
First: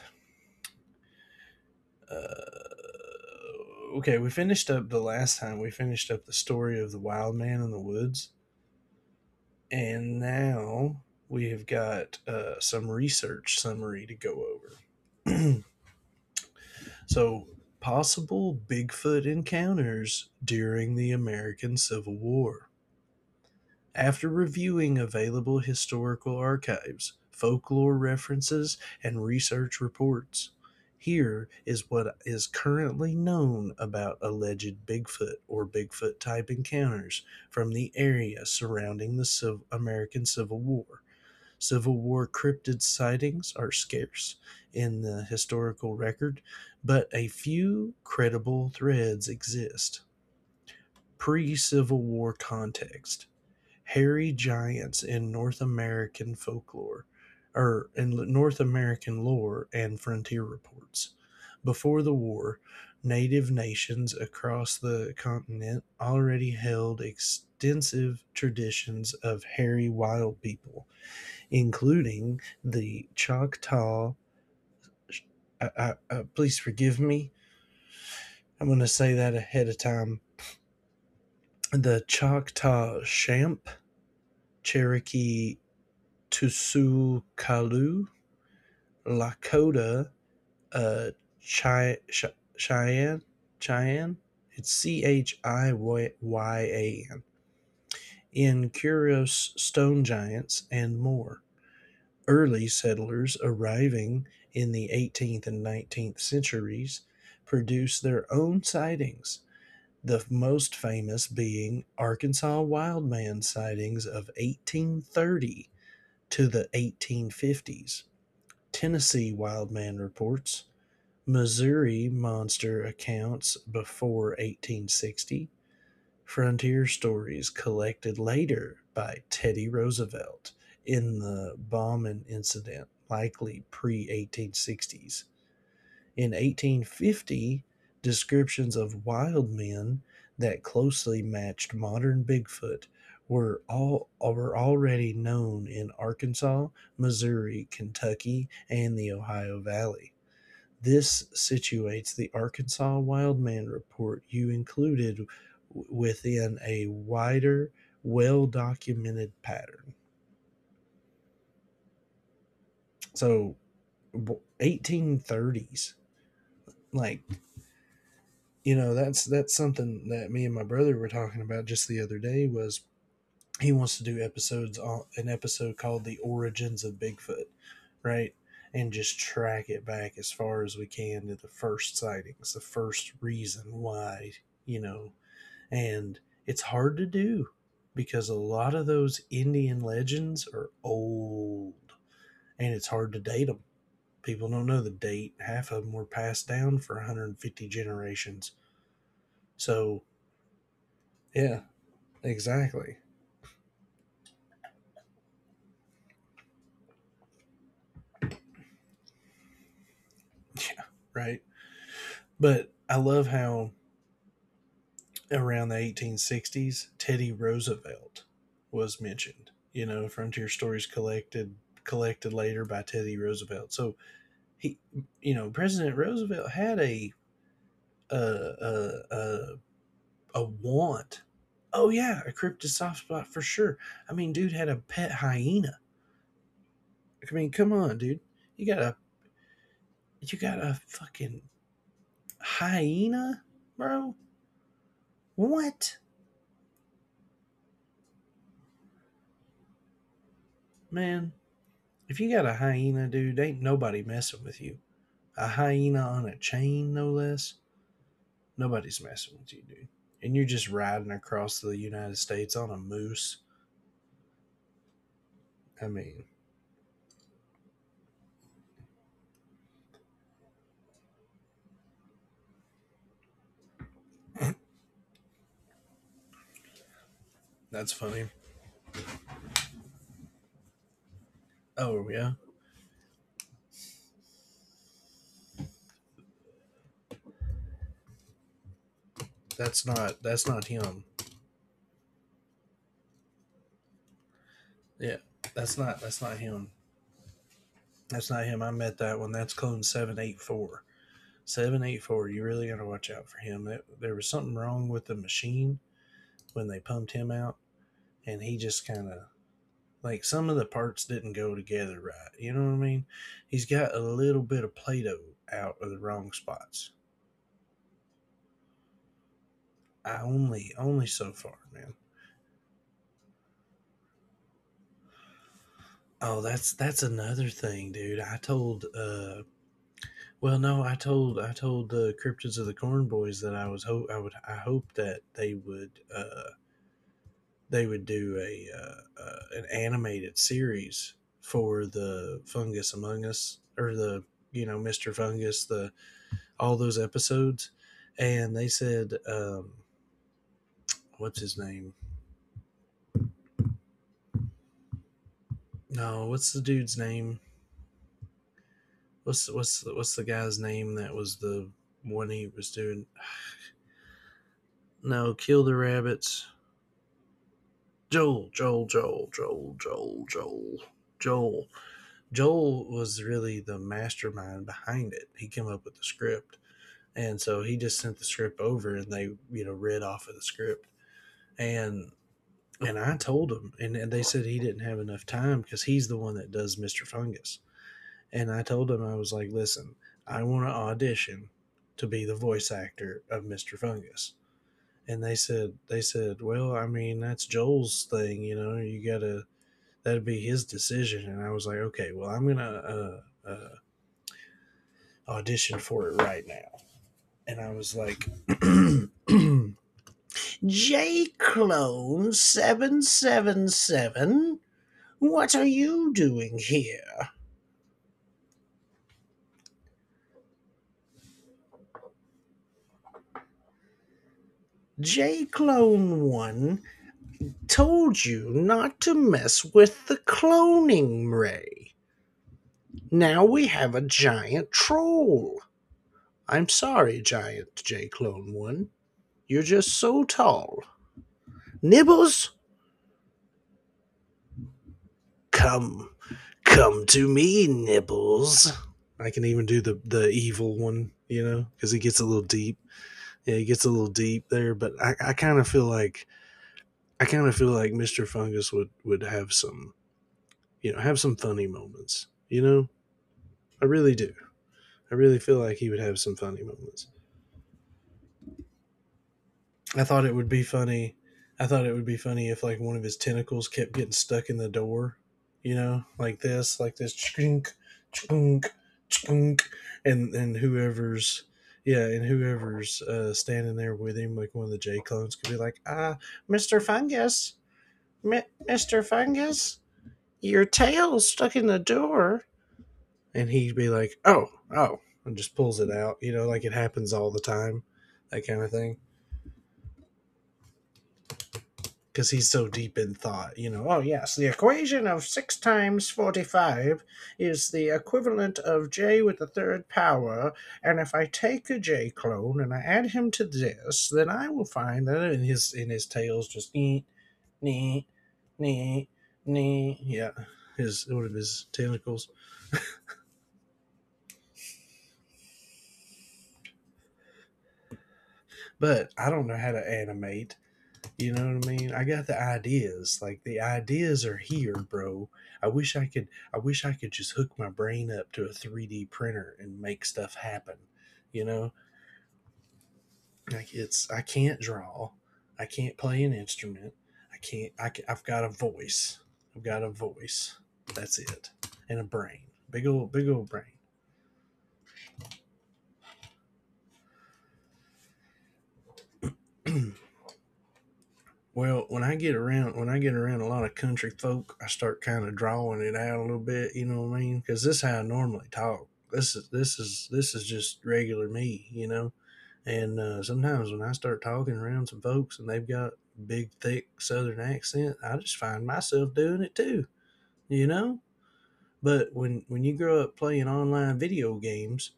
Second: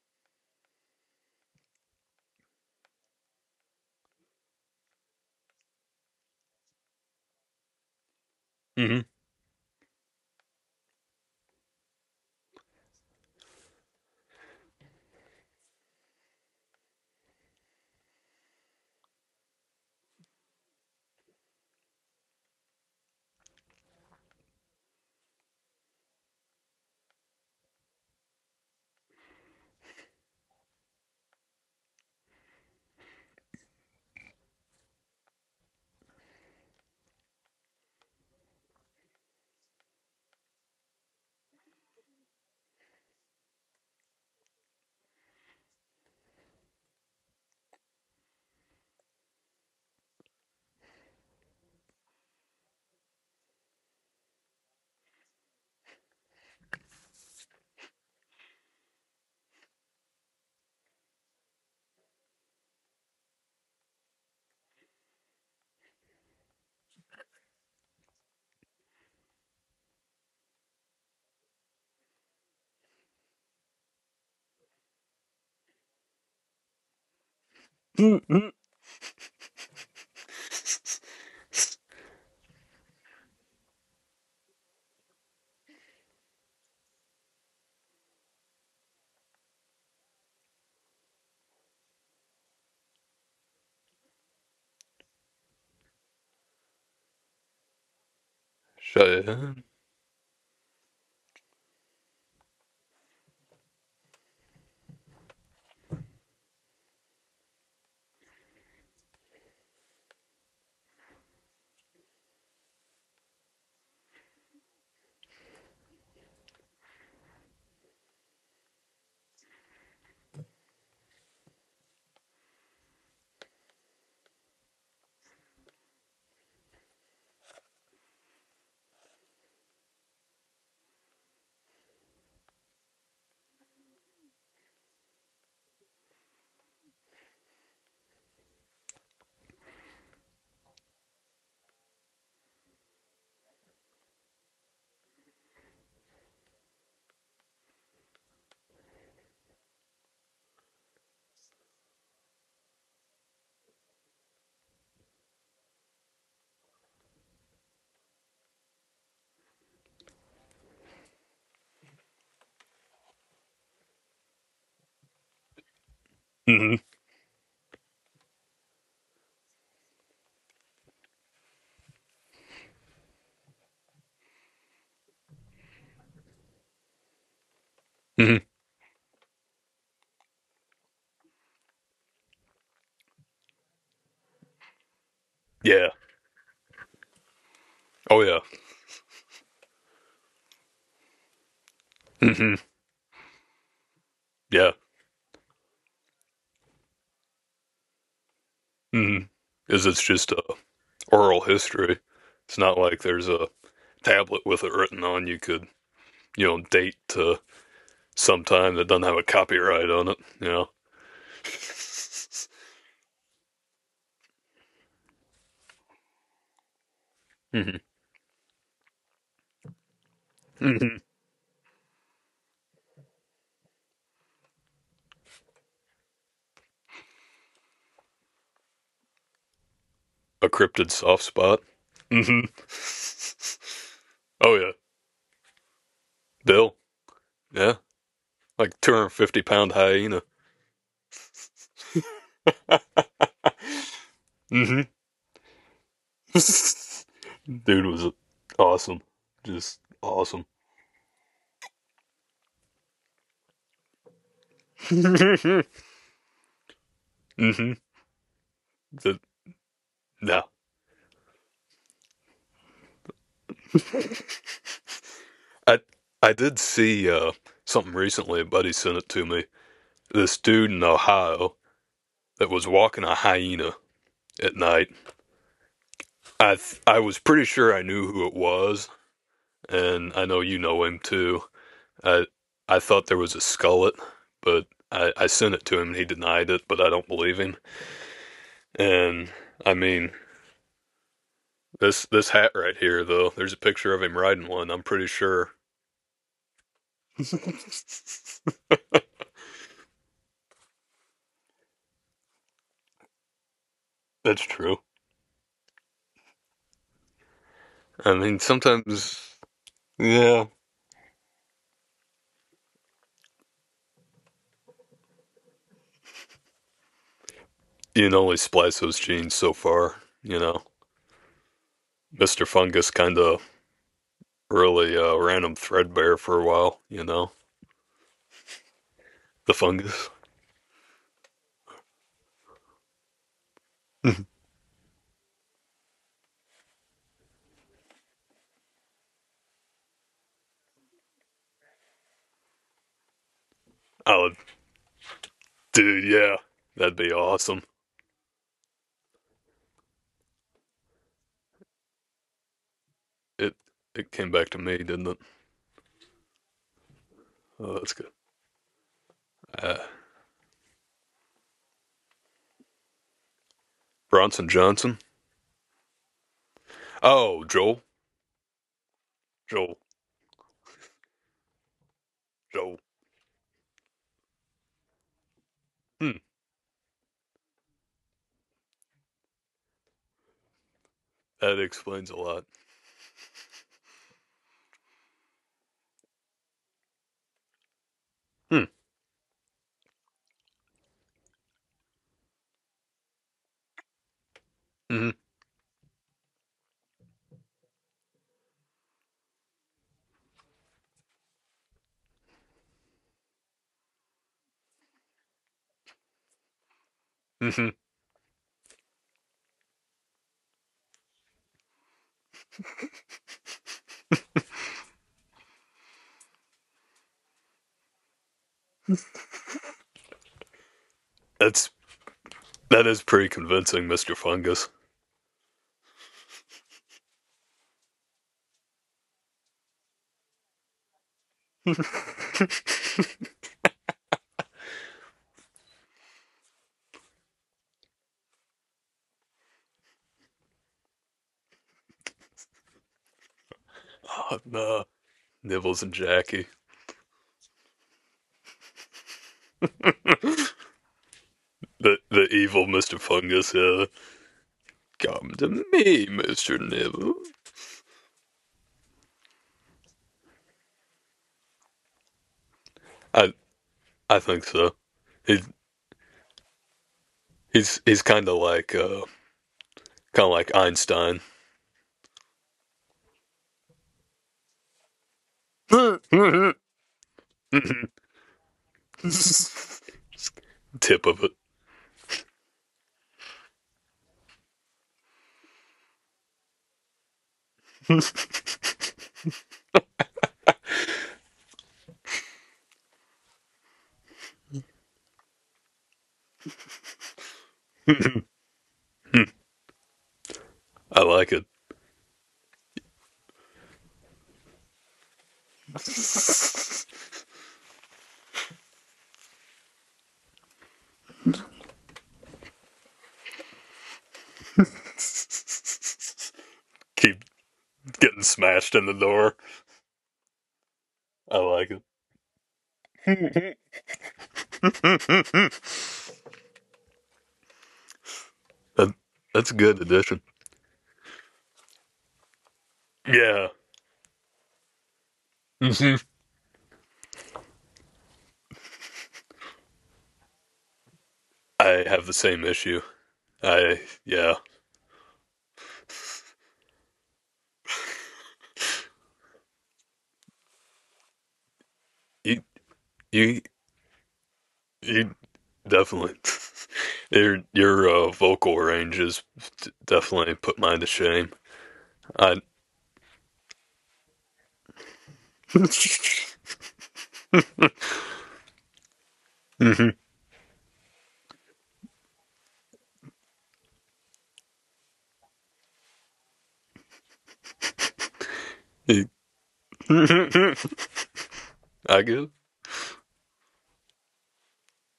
Speaker 1: Uh, okay, we finished up the last time, we finished up the story of the wild man in the woods.
Speaker 2: Mm-hmm.
Speaker 1: And now we have got uh, some research summary to go over. So, possible Bigfoot encounters during the American Civil War. After reviewing available historical archives, folklore references, and research reports, here is what is currently known about alleged Bigfoot or Bigfoot type encounters from the area surrounding the Civ- American Civil War. Civil War cryptid sightings are scarce in the historical record, but a few credible threads exist. Pre Civil War context: hairy giants in North American folklore, or in North American lore and frontier reports. Before the war, native nations across the continent already held extensive traditions of hairy wild people, including the Choctaw. I, I, I, please forgive me.
Speaker 2: Mm-hmm.
Speaker 1: I'm going to say that ahead of time. The Choctaw Champ, Cherokee Tusukalu, Lakota, uh, Chi- Chi- Cheyenne, Cheyenne. It's C H I Y A N. In
Speaker 2: Shut.
Speaker 1: curious stone giants and more. Early settlers arriving in the eighteenth and nineteenth centuries produced their own sightings, the most famous being Arkansas wildman sightings of eighteen thirty to the eighteen fifties. Tennessee wildman reports, Missouri Monster Accounts Before eighteen sixty, Frontier Stories collected later by Teddy Roosevelt in the bombing incident, likely pre eighteen sixties. In eighteen fifty, descriptions of wild men that closely matched modern Bigfoot were all were already known in Arkansas, Missouri, Kentucky, and the Ohio Valley. This situates the Arkansas Wildman Report you included within a wider, well documented pattern. So, eighteen thirties,
Speaker 2: Hmm.
Speaker 1: like, you know, that's that's something that me and my brother were talking about just the other day. Was he wants to do episodes on an episode called "The Origins of Bigfoot," right? And just track it back as far as we can to the first sightings, the first reason why. you know
Speaker 2: Yeah.
Speaker 1: And it's hard to do
Speaker 2: Oh
Speaker 1: because a
Speaker 2: yeah.
Speaker 1: lot of those Indian legends are old
Speaker 2: Hmm.
Speaker 1: and it's hard to date them. People don't
Speaker 2: Yeah.
Speaker 1: know the date. Half of them were passed down for one hundred fifty generations.
Speaker 2: Hmm. Is
Speaker 1: So,
Speaker 2: It's just a oral
Speaker 1: yeah,
Speaker 2: history. It's not
Speaker 1: exactly.
Speaker 2: like there's a tablet with it written on you could, you know, date to sometime that doesn't have a copyright on it, you know.
Speaker 1: Right. But I love how around the eighteen sixties, Teddy
Speaker 2: Mhm.
Speaker 1: Roosevelt was mentioned. You know, Frontier Stories
Speaker 2: Mhm.
Speaker 1: collected collected later by Teddy Roosevelt. So he, you know, President Roosevelt had a a a a, a
Speaker 2: A cryptid
Speaker 1: want.
Speaker 2: soft spot.
Speaker 1: Oh yeah, a
Speaker 2: Hmm.
Speaker 1: cryptid soft spot for sure. I mean, dude
Speaker 2: Oh,
Speaker 1: had
Speaker 2: yeah.
Speaker 1: a pet hyena.
Speaker 2: Bill.
Speaker 1: I mean, come
Speaker 2: Yeah.
Speaker 1: on, dude. You
Speaker 2: Like
Speaker 1: got a
Speaker 2: two hundred fifty pound hyena.
Speaker 1: you got a fucking hyena, bro.
Speaker 2: Hmm.
Speaker 1: What,
Speaker 2: Dude was awesome. Just awesome.
Speaker 1: man? If you got a hyena, dude, ain't nobody messing with you. A
Speaker 2: Hmm.
Speaker 1: hyena on a chain, no less.
Speaker 2: The,
Speaker 1: Nobody's messing with you, dude. And
Speaker 2: no.
Speaker 1: you're just riding across the United States on a moose.
Speaker 2: I,
Speaker 1: I mean,
Speaker 2: I did see uh, something recently. A buddy sent it to me this dude in Ohio that was walking a hyena at night. I th- I was pretty sure I
Speaker 1: that's
Speaker 2: knew
Speaker 1: funny.
Speaker 2: who it was, and I know you know him too.
Speaker 1: Oh
Speaker 2: I
Speaker 1: yeah,
Speaker 2: I thought there was a skullet, but I, I sent it to him and he denied it, but I don't believe him. And I
Speaker 1: that's
Speaker 2: mean
Speaker 1: not that's not him.
Speaker 2: this this hat right here though, there's a picture of him riding one, I'm pretty
Speaker 1: Yeah,
Speaker 2: sure.
Speaker 1: that's not that's not him. That's
Speaker 2: That's
Speaker 1: not him. I met that one. That's clone seven eight four. Seven eight four. You really gotta watch out for him. It, there was something
Speaker 2: true.
Speaker 1: wrong with the machine when they pumped him out,
Speaker 2: I mean
Speaker 1: and he just kind of
Speaker 2: sometimes
Speaker 1: like
Speaker 2: yeah.
Speaker 1: some of the parts didn't go together right. You know what I mean? He's got a little bit of Play-Doh out of the wrong spots.
Speaker 2: You can only splice those genes so far,
Speaker 1: I
Speaker 2: you know.
Speaker 1: only only so far, man.
Speaker 2: Mister Fungus kinda really uh, random threadbare for
Speaker 1: Oh,
Speaker 2: a
Speaker 1: that's
Speaker 2: while,
Speaker 1: that's
Speaker 2: you know,
Speaker 1: another thing, dude. I told uh
Speaker 2: the fungus.
Speaker 1: Well, no, I told I told the Cryptids of the Corn Boys that I was hope I would I hope that they would uh they would do a uh, uh an animated series for the Fungus Among Us, or the,
Speaker 2: Oh,
Speaker 1: you know mister Fungus, the
Speaker 2: dude, yeah,
Speaker 1: all
Speaker 2: that'd
Speaker 1: those
Speaker 2: be awesome.
Speaker 1: episodes, and they said um what's his name?
Speaker 2: It it came back to me, didn't it?
Speaker 1: No, what's the dude's name?
Speaker 2: Oh, that's good.
Speaker 1: What's
Speaker 2: Uh,
Speaker 1: what's what's the guy's name that was the one he was doing?
Speaker 2: Bronson Johnson.
Speaker 1: No, kill the rabbits.
Speaker 2: Oh, Joel,
Speaker 1: Joel, Joel, Joel, Joel,
Speaker 2: Joel,
Speaker 1: Joel, Joel, Joel.
Speaker 2: Joel.
Speaker 1: Joel was really the mastermind behind it. He came up with the
Speaker 2: Hmm,
Speaker 1: script. And so he just sent the script over, and they, you know, read off of the script.
Speaker 2: that explains
Speaker 1: And
Speaker 2: a lot.
Speaker 1: and I told him, and, and they said he didn't have enough time because he's the one that does mister Fungus. And
Speaker 2: Hmm,
Speaker 1: I told him, I was like, listen, I want to audition to be the voice actor of mister Fungus.
Speaker 2: hmm,
Speaker 1: And they said they said, well, I mean, that's Joel's thing, you know, you gotta that'd be his decision. And I was like, okay, well, I'm gonna uh, uh, audition for it right now. And
Speaker 2: hmm.
Speaker 1: I was like, J Clone seven seven seven, what are you doing here?
Speaker 2: That's that is pretty convincing, Mister Fungus.
Speaker 1: J Clone one told you not to mess with the cloning ray. Now we have a giant troll. I'm sorry, giant J Clone one. You're just so tall. Nibbles,
Speaker 2: oh, no, nah. Nibbles and
Speaker 1: come.
Speaker 2: Jackie.
Speaker 1: Come to me, Nibbles. I can even do the the evil one, you know, because
Speaker 2: The
Speaker 1: he gets
Speaker 2: the
Speaker 1: a little
Speaker 2: evil
Speaker 1: deep.
Speaker 2: Mister Fungus.
Speaker 1: Yeah, he
Speaker 2: Uh,
Speaker 1: gets a little deep there, but I,
Speaker 2: come
Speaker 1: I kind
Speaker 2: to
Speaker 1: of feel
Speaker 2: me,
Speaker 1: like
Speaker 2: Mister
Speaker 1: I
Speaker 2: Nibbles.
Speaker 1: kind of feel like mister Fungus would would have some, you know, have some funny moments. You know,
Speaker 2: I
Speaker 1: I
Speaker 2: I
Speaker 1: really do.
Speaker 2: think so.
Speaker 1: I really
Speaker 2: He
Speaker 1: feel like he would have some funny moments.
Speaker 2: He's he's kind of like uh,
Speaker 1: I
Speaker 2: kind
Speaker 1: thought
Speaker 2: of
Speaker 1: it would
Speaker 2: like
Speaker 1: be funny.
Speaker 2: Einstein.
Speaker 1: I thought it would be funny if like one of his tentacles kept getting stuck in the door, you
Speaker 2: Tip
Speaker 1: know, like this, like this, chunk, chunk, chunk, and and
Speaker 2: of it.
Speaker 1: whoever's yeah, and whoever's uh, standing there with him, like one of the J clones, could be like, ah, Mister Fungus, Mi- Mister Fungus, your tail's stuck in the door, and he'd be like, oh, oh, and just pulls it out, you know, like it happens all the time, that kind of thing,
Speaker 2: I like it.
Speaker 1: because he's so deep in thought. You know, oh yes, the equation of six times forty-five is the equivalent of j with the third power, and if I take a j clone and I add him to this, then I will find that in his in his tails just nee,
Speaker 2: Keep
Speaker 1: nee,
Speaker 2: getting smashed in the
Speaker 1: nee,
Speaker 2: door.
Speaker 1: nee. Yeah, his one of
Speaker 2: I
Speaker 1: his
Speaker 2: like it.
Speaker 1: tentacles.
Speaker 2: that,
Speaker 1: But I don't
Speaker 2: that's a
Speaker 1: know how
Speaker 2: good
Speaker 1: to
Speaker 2: addition.
Speaker 1: animate. You know what I mean? I got the ideas. Like,
Speaker 2: Yeah.
Speaker 1: the ideas are here, bro. I
Speaker 2: Hmm.
Speaker 1: wish I could I wish I could just hook my brain up to a three D printer and make stuff happen. You know?
Speaker 2: I have the same issue.
Speaker 1: Like
Speaker 2: I
Speaker 1: it's I
Speaker 2: yeah.
Speaker 1: can't draw. I can't play an instrument. I can't I ca- I've got a voice. I've got a voice. That's it. And a
Speaker 2: You
Speaker 1: brain. Big old, big
Speaker 2: you
Speaker 1: old brain.
Speaker 2: you definitely your your uh, vocal range is definitely put mine to shame.
Speaker 1: Well, when I get
Speaker 2: I.
Speaker 1: around, when I get around a lot of country folk, I start kind of drawing it out a little bit. You know what I mean? Because this is how I normally talk. This is this
Speaker 2: Mm-hmm.
Speaker 1: is this is just regular me. You know. And uh, sometimes when I start talking around some folks and they've got big, thick Southern accent, I just find myself doing it too. You know.
Speaker 2: I
Speaker 1: But
Speaker 2: guess.
Speaker 1: when when you grow up playing online video games,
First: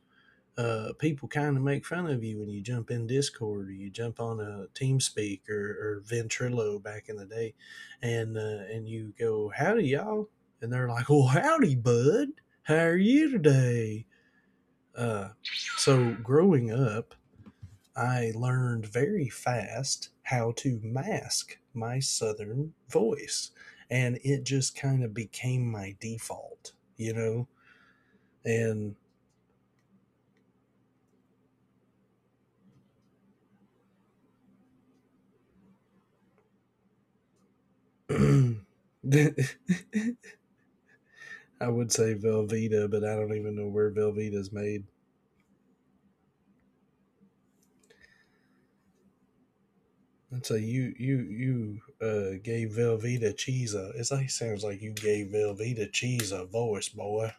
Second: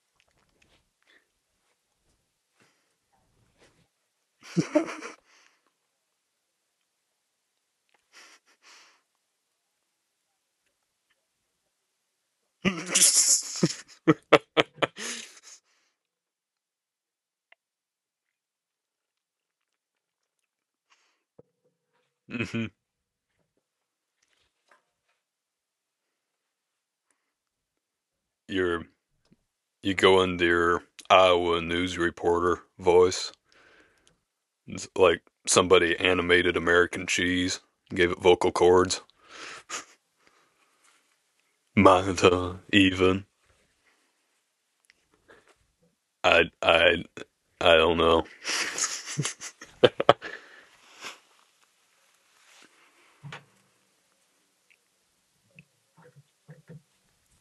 Speaker 1: uh, people kind of make fun of you when you jump in Discord, or you jump on a TeamSpeak, or, or Ventrilo back in the day, and uh, and you go, "Howdy, y'all," and they're like, "Well, howdy, bud. How are you today?" Uh, so growing up, I learned very fast how to mask my
Speaker 2: Hmm.
Speaker 1: southern voice, and it just kind of became my default, you know,
Speaker 2: You're
Speaker 1: and.
Speaker 2: you go into your Iowa news reporter voice. It's like somebody animated American cheese, gave it vocal cords.
Speaker 1: it, I would say
Speaker 2: Manta
Speaker 1: Velveeta, but I
Speaker 2: even.
Speaker 1: don't even know where Velveeta's made.
Speaker 2: I I I don't know.
Speaker 1: I'd say you you you uh, gave Velveeta cheese a. It, like, sounds like you gave Velveeta cheese a voice, boy.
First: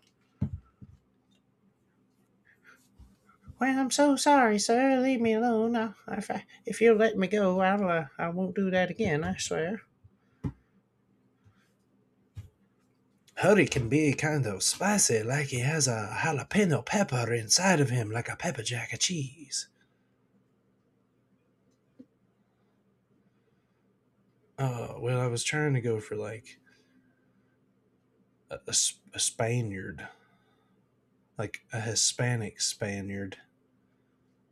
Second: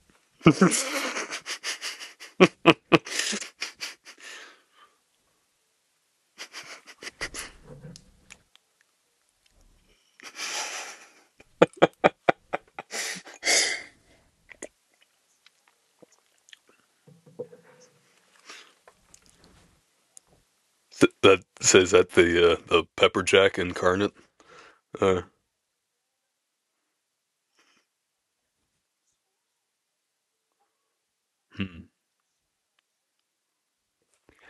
Speaker 1: Well, I'm so sorry, sir. Leave me alone. I, if I, if you'll let me go, I'll uh, I won't do that again. I swear. Hurry can be kind of spicy, like he has a jalapeno pepper inside of him, like a pepper jack of cheese.
Speaker 2: That says that the uh, the pepper jack incarnate.
Speaker 1: Uh, well,
Speaker 2: Uh,
Speaker 1: I was trying to go for like a a a Spaniard, like a
Speaker 2: hmm.
Speaker 1: Hispanic Spaniard,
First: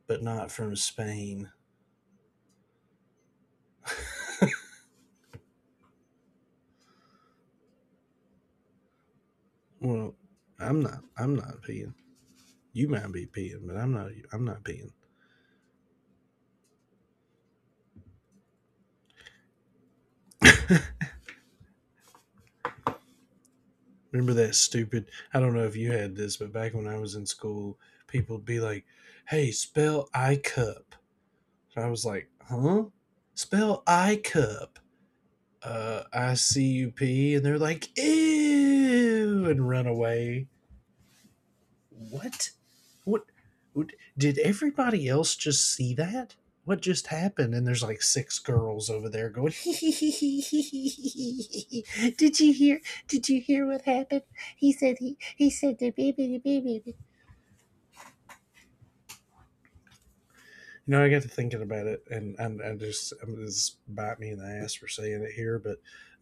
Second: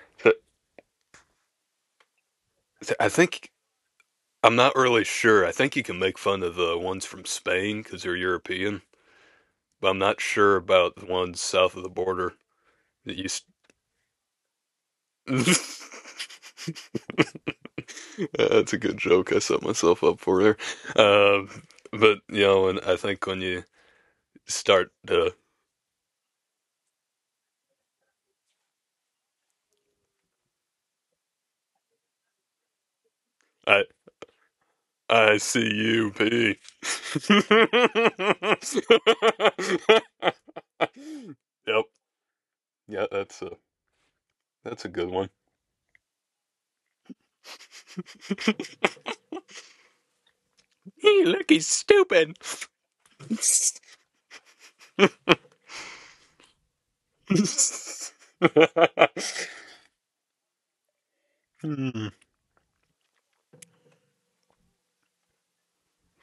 Speaker 1: but not from Spain.
Speaker 2: I think I'm not really sure. I think you can make fun of the ones from Spain because they're European but I'm
Speaker 1: Well,
Speaker 2: not sure
Speaker 1: I'm
Speaker 2: about the
Speaker 1: not. I'm
Speaker 2: ones
Speaker 1: not
Speaker 2: south of the
Speaker 1: peeing.
Speaker 2: border
Speaker 1: You might
Speaker 2: that
Speaker 1: be
Speaker 2: used.
Speaker 1: peeing, but I'm not. I'm not peeing.
Speaker 2: That's a good joke. I set myself up for there. Um, but you know, and I think when you
Speaker 1: Remember that
Speaker 2: start
Speaker 1: stupid?
Speaker 2: to,
Speaker 1: I don't know if you had this, but back when I was in school, people would be like, "Hey, spell I cup." And I was like, "Huh?
Speaker 2: I
Speaker 1: Spell I cup."
Speaker 2: I see
Speaker 1: Uh,
Speaker 2: you,
Speaker 1: I
Speaker 2: P.
Speaker 1: C U P, and they're like, "Ew," and run away.
Speaker 2: Yep.
Speaker 1: What?
Speaker 2: Yeah,
Speaker 1: What,
Speaker 2: that's a
Speaker 1: what did
Speaker 2: that's a good
Speaker 1: everybody
Speaker 2: one.
Speaker 1: else just see that? What just happened? And there's like six girls over there going,
Speaker 2: Hey, look, he's stupid.
Speaker 1: did you hear? Did you hear what happened? He said, he he said the baby, the baby. You know, I got to thinking about it, and I'm I just I'm just, bite me in the ass for saying it here, but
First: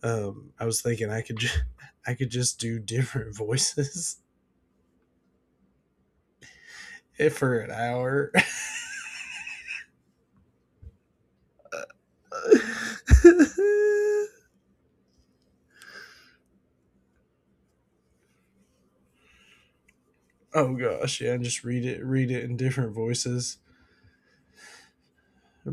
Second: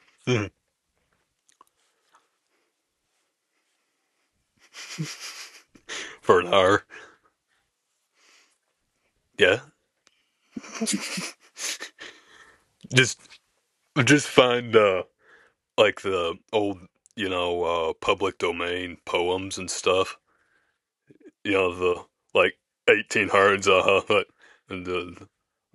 Speaker 1: um, I was thinking I could just, I could just do different voices
Speaker 2: for an hour.
Speaker 1: for an hour.
Speaker 2: Yeah. Just just find uh like the old, you know, uh, public domain poems and stuff.
Speaker 1: Oh gosh, yeah, and
Speaker 2: You
Speaker 1: just
Speaker 2: know,
Speaker 1: read
Speaker 2: the
Speaker 1: it, read it
Speaker 2: like
Speaker 1: in different voices,
Speaker 2: eighteen hundreds, uh huh. And uh,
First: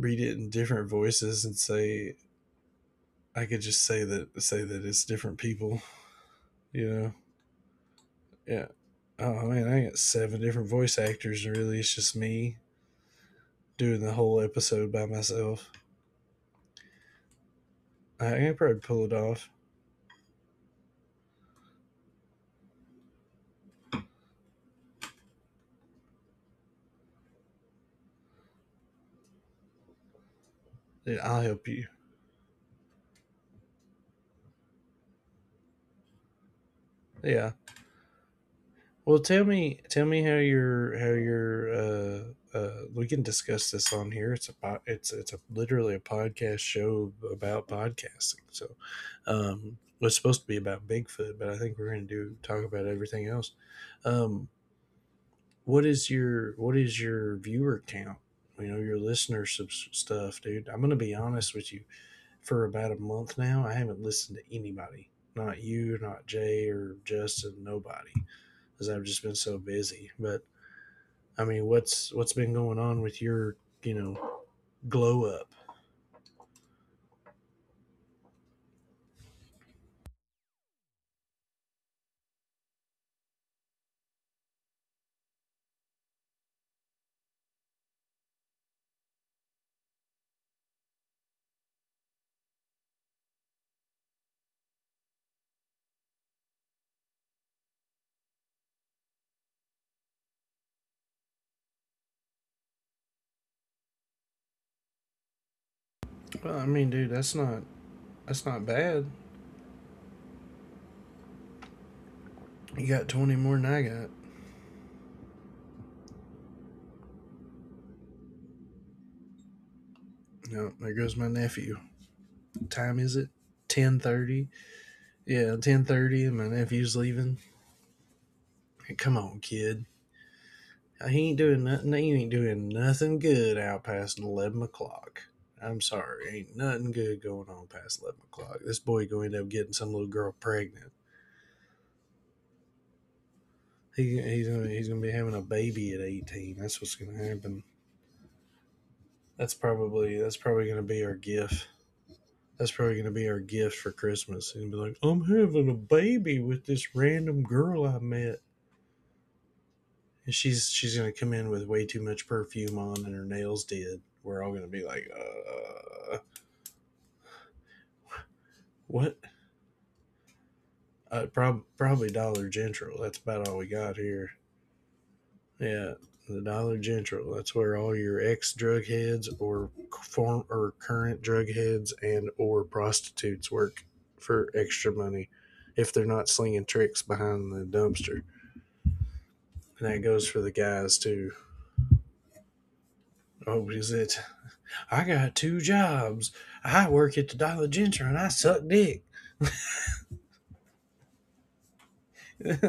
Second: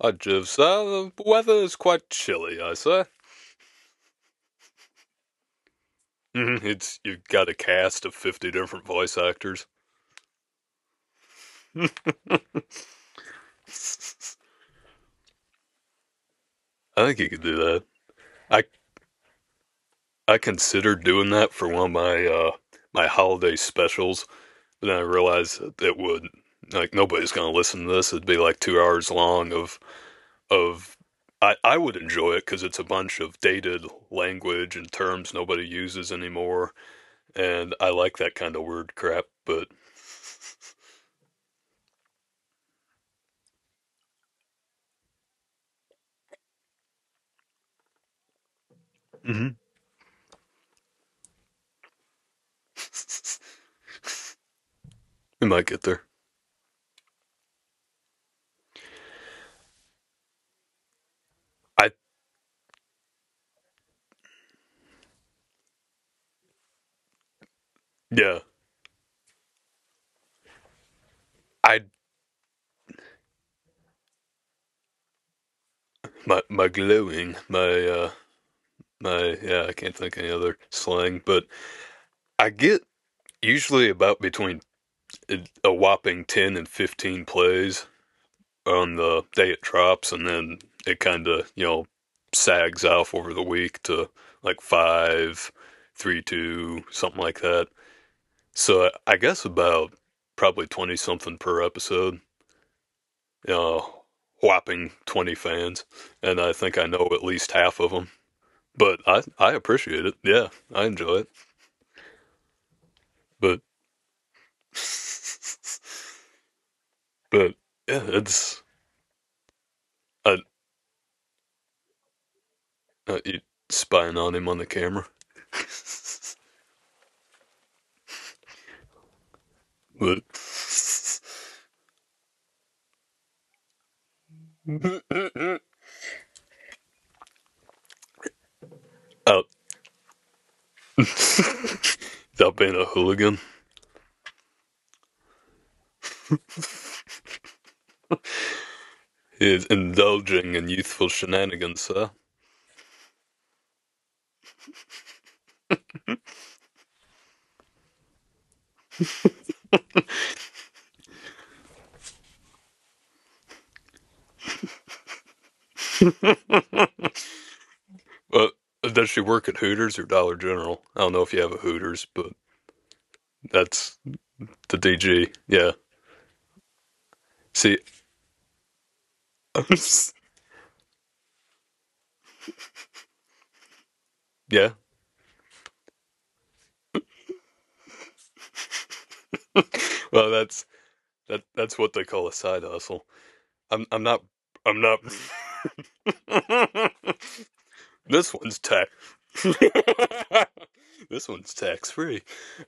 Speaker 2: I
Speaker 1: it in
Speaker 2: just,
Speaker 1: different
Speaker 2: uh, the
Speaker 1: voices,
Speaker 2: weather
Speaker 1: and
Speaker 2: is quite
Speaker 1: say
Speaker 2: chilly, I say.
Speaker 1: I could just say that say that it's different people,
Speaker 2: Mhm,
Speaker 1: you
Speaker 2: it's
Speaker 1: know?
Speaker 2: you've got a cast of fifty
Speaker 1: Yeah.
Speaker 2: different voice
Speaker 1: Oh
Speaker 2: actors.
Speaker 1: man, I got seven different voice actors, and really, it's
Speaker 2: I
Speaker 1: just me doing the
Speaker 2: think
Speaker 1: whole episode by myself.
Speaker 2: you could do that.
Speaker 1: I can
Speaker 2: I
Speaker 1: probably pull it off.
Speaker 2: I considered doing that for one of my uh my holiday specials, but then I realized that it would like nobody's gonna listen to this. It'd be like two hours long of of
Speaker 1: Yeah, I'll
Speaker 2: I,
Speaker 1: help
Speaker 2: I
Speaker 1: you.
Speaker 2: would enjoy it because it's a bunch of dated language and terms nobody uses anymore,
Speaker 1: Yeah,
Speaker 2: and I like that kind of weird
Speaker 1: well,
Speaker 2: crap.
Speaker 1: tell
Speaker 2: But
Speaker 1: me, tell me how your how your uh, uh, we can discuss this on here. It's a po- it's it's a literally a podcast show about podcasting. So,
Speaker 2: mhm.
Speaker 1: um, well, it's supposed to be about Bigfoot, but I think we're going to do talk about everything else. Um,
Speaker 2: We might get
Speaker 1: what
Speaker 2: there.
Speaker 1: is your what is your viewer count? You know your listener subs- stuff, dude. I'm going to be honest with you.
Speaker 2: I
Speaker 1: For about a month now, I haven't listened to anybody. Not you, not Jay or Justin, nobody,
Speaker 2: yeah.
Speaker 1: because I've just been so busy. But I mean,
Speaker 2: I
Speaker 1: what's what's been going on with your, you know, glow up?
Speaker 2: my my glowing my uh my yeah. I can't think of any other slang, but I get usually about between uh, a whopping ten and fifteen plays on the day it drops, and then it kind of, you know, sags off over the week to like five, three, two, something like that. So I guess about probably twenty something per episode. Uh, Whopping twenty fans, and I
Speaker 1: Well, I
Speaker 2: think I
Speaker 1: mean,
Speaker 2: know
Speaker 1: dude,
Speaker 2: at
Speaker 1: that's
Speaker 2: least
Speaker 1: not
Speaker 2: half of them.
Speaker 1: that's not
Speaker 2: But
Speaker 1: bad.
Speaker 2: I I appreciate it. Yeah, I enjoy it.
Speaker 1: You got twenty more
Speaker 2: But
Speaker 1: than I got.
Speaker 2: but yeah, it's I,
Speaker 1: No, there goes my nephew. What time is
Speaker 2: I
Speaker 1: it?
Speaker 2: you
Speaker 1: Ten
Speaker 2: spying on him
Speaker 1: thirty.
Speaker 2: on the camera.
Speaker 1: Yeah, ten thirty, and my nephew's leaving. Hey, come on, kid.
Speaker 2: But.
Speaker 1: He ain't doing nothing. He ain't doing nothing good out past eleven o'clock. I'm sorry, ain't nothing good going on past eleven o'clock. This boy gonna end
Speaker 2: Out.
Speaker 1: up getting some little girl pregnant.
Speaker 2: that being a hooligan,
Speaker 1: He, he's gonna he's gonna to be having a baby at eighteen. That's what's gonna happen.
Speaker 2: He
Speaker 1: That's
Speaker 2: is
Speaker 1: probably that's
Speaker 2: indulging
Speaker 1: probably
Speaker 2: in
Speaker 1: gonna be
Speaker 2: youthful
Speaker 1: our gift.
Speaker 2: shenanigans, sir.
Speaker 1: That's probably gonna be our gift for Christmas. And be like, I'm having a baby with this random girl I met, and she's she's gonna come in with way too much perfume on and her nails did. We're all gonna be like, uh,
Speaker 2: But does
Speaker 1: what?
Speaker 2: she work at Hooters or Dollar General? I don't know
Speaker 1: Uh,
Speaker 2: if you have a
Speaker 1: prob- probably
Speaker 2: Hooters, but
Speaker 1: Dollar General. That's about all we got
Speaker 2: that's
Speaker 1: here.
Speaker 2: the D G. Yeah.
Speaker 1: Yeah, the Dollar General. That's where
Speaker 2: See,
Speaker 1: all your ex drug heads, or form or current drug heads, and or prostitutes work for
Speaker 2: yeah.
Speaker 1: extra money if they're not slinging tricks behind the dumpster. And that goes
Speaker 2: Well,
Speaker 1: for the
Speaker 2: that's
Speaker 1: guys too.
Speaker 2: that. That's what they call a side hustle.
Speaker 1: Oh,
Speaker 2: I'm.
Speaker 1: is
Speaker 2: I'm
Speaker 1: it?
Speaker 2: not. I'm not.
Speaker 1: I got two jobs. I work at the Dollar General and I
Speaker 2: this one's
Speaker 1: suck
Speaker 2: tax.
Speaker 1: dick.
Speaker 2: this one's tax free.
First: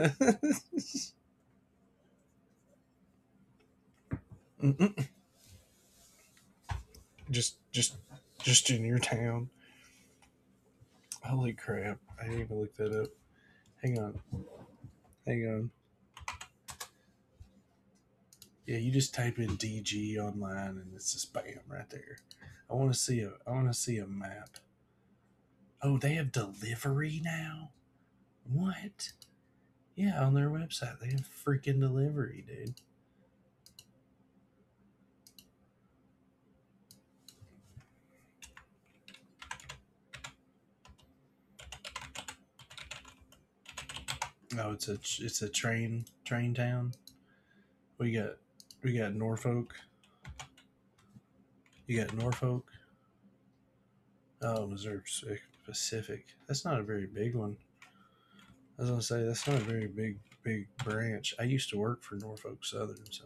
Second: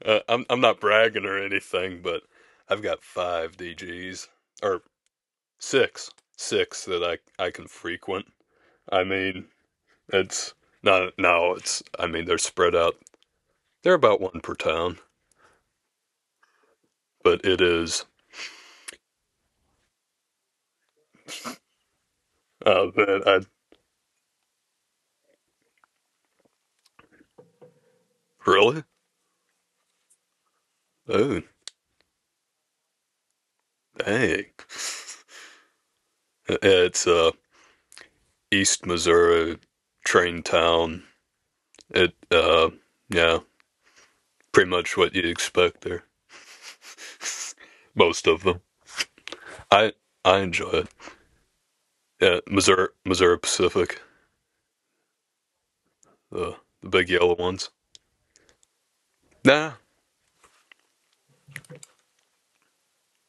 Speaker 2: Uh, I'm. I'm not bragging or anything, but I've got five D Gs. six, six, that I I
Speaker 1: just,
Speaker 2: can
Speaker 1: just,
Speaker 2: frequent.
Speaker 1: just in your
Speaker 2: I mean,
Speaker 1: town.
Speaker 2: it's not,
Speaker 1: Holy
Speaker 2: no, it's
Speaker 1: crap!
Speaker 2: I mean
Speaker 1: I
Speaker 2: they're
Speaker 1: didn't even
Speaker 2: spread
Speaker 1: look that
Speaker 2: out.
Speaker 1: up.
Speaker 2: They're
Speaker 1: Hang
Speaker 2: about one
Speaker 1: on,
Speaker 2: per town,
Speaker 1: hang on.
Speaker 2: but it is.
Speaker 1: Yeah, you just type in D G online and it's just bam right there. I
Speaker 2: Uh,
Speaker 1: want to
Speaker 2: that
Speaker 1: see a
Speaker 2: I
Speaker 1: I want to see a map. Oh, they have delivery now.
Speaker 2: really
Speaker 1: What? Yeah, on their website they have
Speaker 2: Oh
Speaker 1: freaking delivery, dude.
Speaker 2: dang, it's, uh East Missouri train town. It uh Yeah, pretty
Speaker 1: Oh, it's a
Speaker 2: much what you'd
Speaker 1: it's a
Speaker 2: expect there.
Speaker 1: train train town. We
Speaker 2: Most
Speaker 1: got
Speaker 2: of them.
Speaker 1: we got Norfolk.
Speaker 2: I I enjoy it.
Speaker 1: You got
Speaker 2: Yeah,
Speaker 1: Norfolk.
Speaker 2: Missouri Missouri Pacific,
Speaker 1: Oh, Missouri Pacific.
Speaker 2: the
Speaker 1: That's not a
Speaker 2: the
Speaker 1: very
Speaker 2: big
Speaker 1: big
Speaker 2: yellow
Speaker 1: one.
Speaker 2: ones.
Speaker 1: I was gonna say that's not a
Speaker 2: Nah,
Speaker 1: very big big branch. I used to work for Norfolk Southern, so.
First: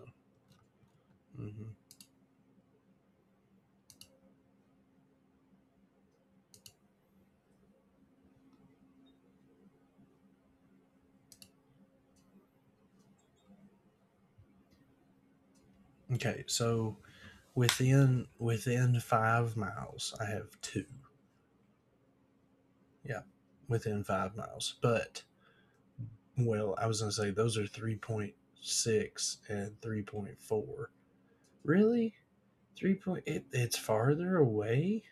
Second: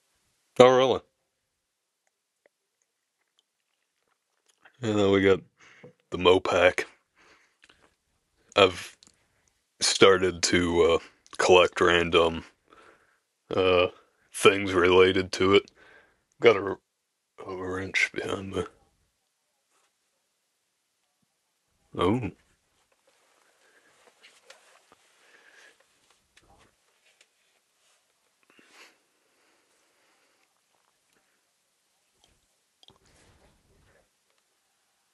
Speaker 2: oh really?
Speaker 1: Hmm.
Speaker 2: You know we got the Mopac. I've started to, uh, collect random, uh, things related to it.
Speaker 1: Okay,
Speaker 2: Got a,
Speaker 1: so
Speaker 2: a wrench
Speaker 1: Within
Speaker 2: behind me.
Speaker 1: within five miles, I have two.
Speaker 2: Oh,
Speaker 1: Yeah, within five miles. But well, I was gonna say those are three point six and three point four. Really? Three point? It, it's farther away.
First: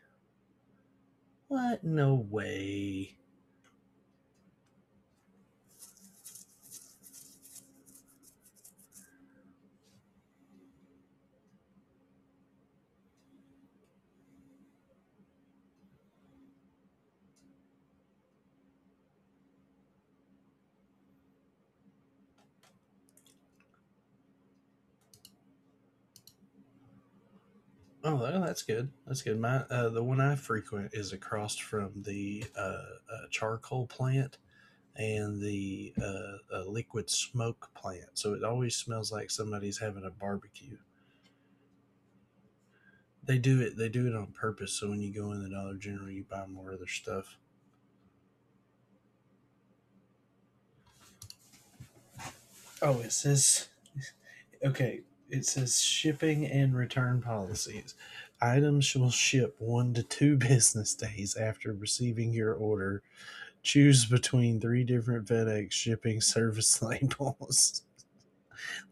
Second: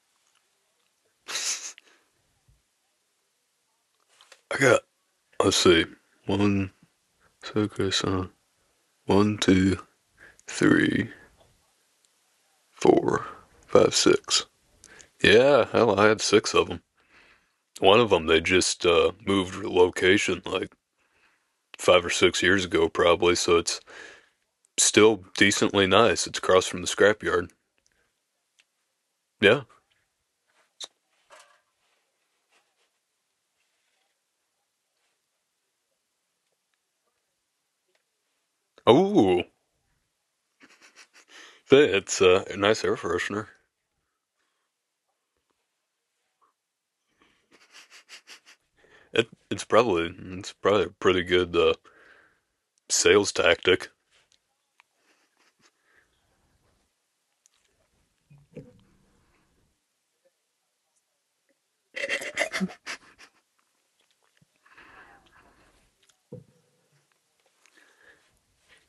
Speaker 1: What? No way.
Speaker 2: I got, let's see, one, focus on one, two, three, four, five, six. Yeah, hell, I had six of them. One of them, they just, uh, moved location like five or six years ago, probably, so it's still decently nice. It's across from the scrapyard.
Speaker 1: Oh, well, that's good. That's good. My
Speaker 2: Yeah.
Speaker 1: uh, The one I frequent is across from the uh, uh, charcoal plant and the uh, uh, liquid smoke plant. So it always smells like
Speaker 2: Oh,
Speaker 1: somebody's having a barbecue.
Speaker 2: but it's, uh, a nice air
Speaker 1: They
Speaker 2: freshener.
Speaker 1: do it. They do it on purpose. So when you go in the Dollar General, you buy more of their stuff.
Speaker 2: It, it's probably it's probably a pretty good, uh,
Speaker 1: Oh, it
Speaker 2: sales
Speaker 1: says,
Speaker 2: tactic.
Speaker 1: okay, it says shipping and return policies. Items shall ship one to two business days after receiving your order. Choose between three different FedEx shipping service labels.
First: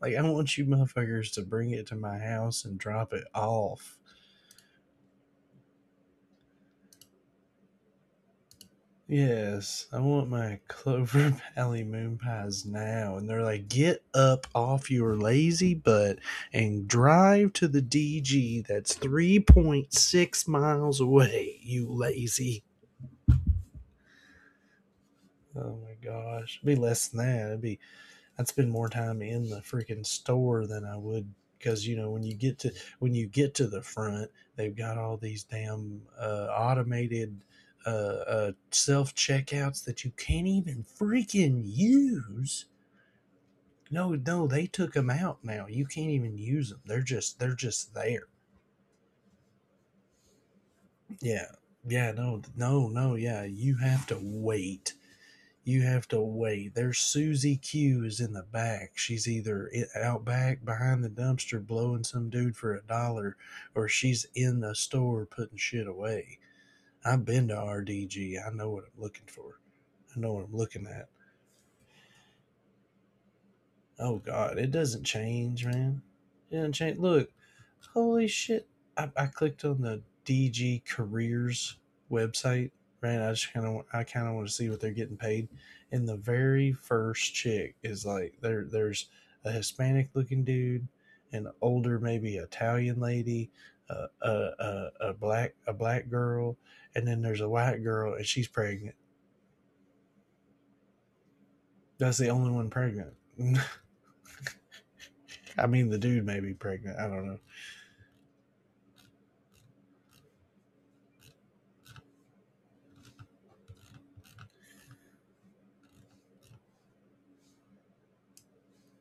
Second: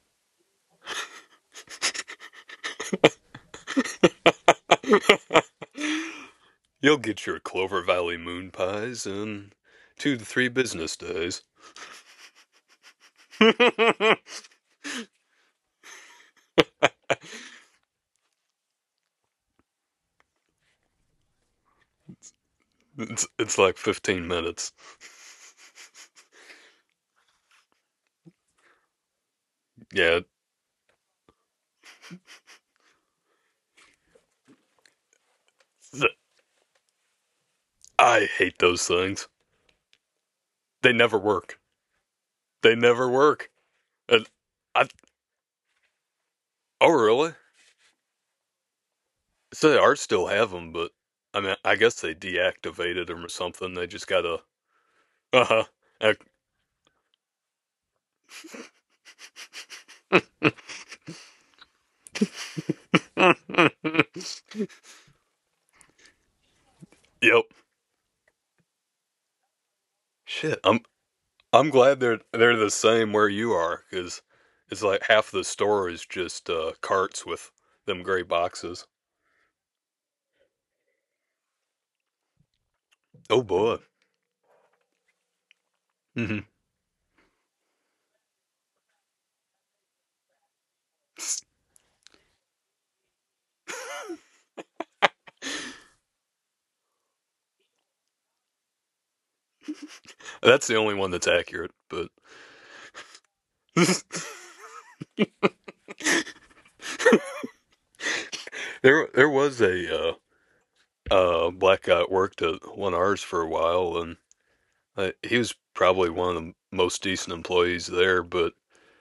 Speaker 1: Like, I want you motherfuckers to bring it to my house and drop it off.
Speaker 2: You'll get your Clover Valley moon pies in
Speaker 1: Yes, I
Speaker 2: two to
Speaker 1: want
Speaker 2: three
Speaker 1: my
Speaker 2: business
Speaker 1: Clover
Speaker 2: days.
Speaker 1: Valley moon pies now. And they're like, get
Speaker 2: it's
Speaker 1: up off your lazy butt and drive to the D G that's three point six miles away, you lazy.
Speaker 2: it's like fifteen minutes.
Speaker 1: Oh my gosh. It'd be less than that. It'd be I'd spend more time in the freaking
Speaker 2: Yeah,
Speaker 1: store than I would, because you know when you get to when you get to the front, they've got all these damn uh, automated uh,
Speaker 2: I
Speaker 1: uh,
Speaker 2: hate those
Speaker 1: self
Speaker 2: things.
Speaker 1: checkouts that you can't even
Speaker 2: They never work.
Speaker 1: freaking use.
Speaker 2: They never work.
Speaker 1: No,
Speaker 2: And
Speaker 1: no, they
Speaker 2: I
Speaker 1: took them out now. You can't even use them.
Speaker 2: Oh
Speaker 1: They're
Speaker 2: really?
Speaker 1: just they're just there.
Speaker 2: So they are still have them, but I
Speaker 1: Yeah,
Speaker 2: mean I guess
Speaker 1: yeah,
Speaker 2: they
Speaker 1: no, no,
Speaker 2: deactivated
Speaker 1: no,
Speaker 2: them or
Speaker 1: yeah.
Speaker 2: something.
Speaker 1: You
Speaker 2: They
Speaker 1: have
Speaker 2: just
Speaker 1: to
Speaker 2: got a
Speaker 1: wait
Speaker 2: uh
Speaker 1: You have to wait. There's Susie Q is in the back. She's either out back behind the dumpster blowing some dude for a
Speaker 2: Huh.
Speaker 1: dollar, or she's in the store putting shit away. I've
Speaker 2: Yep.
Speaker 1: been to R D G. I know what I'm looking for. I know what I'm
Speaker 2: Shit, I'm
Speaker 1: looking at.
Speaker 2: I'm glad they're they're the same where you are,
Speaker 1: Oh
Speaker 2: because
Speaker 1: God, it
Speaker 2: it's like
Speaker 1: doesn't
Speaker 2: half the
Speaker 1: change,
Speaker 2: store
Speaker 1: man.
Speaker 2: is just,
Speaker 1: It
Speaker 2: uh,
Speaker 1: doesn't change.
Speaker 2: carts
Speaker 1: Look,
Speaker 2: with them gray
Speaker 1: holy shit!
Speaker 2: boxes.
Speaker 1: I, I clicked on the D G Careers website, right? I
Speaker 2: Oh
Speaker 1: just kind
Speaker 2: boy.
Speaker 1: of I kind of want to see what they're getting paid, and the
Speaker 2: hmm
Speaker 1: very first chick is like, there. There's a Hispanic looking dude, an older maybe Italian lady, uh, a a a black a black girl, and then there's a white girl, and she's pregnant.
Speaker 2: that's the only one that's accurate. But
Speaker 1: That's the only one pregnant. I mean, the dude may be pregnant. I don't know.
Speaker 2: there there was a, uh, uh, black guy that worked at one of ours for a while, and, uh, he was probably one of the most decent employees there. But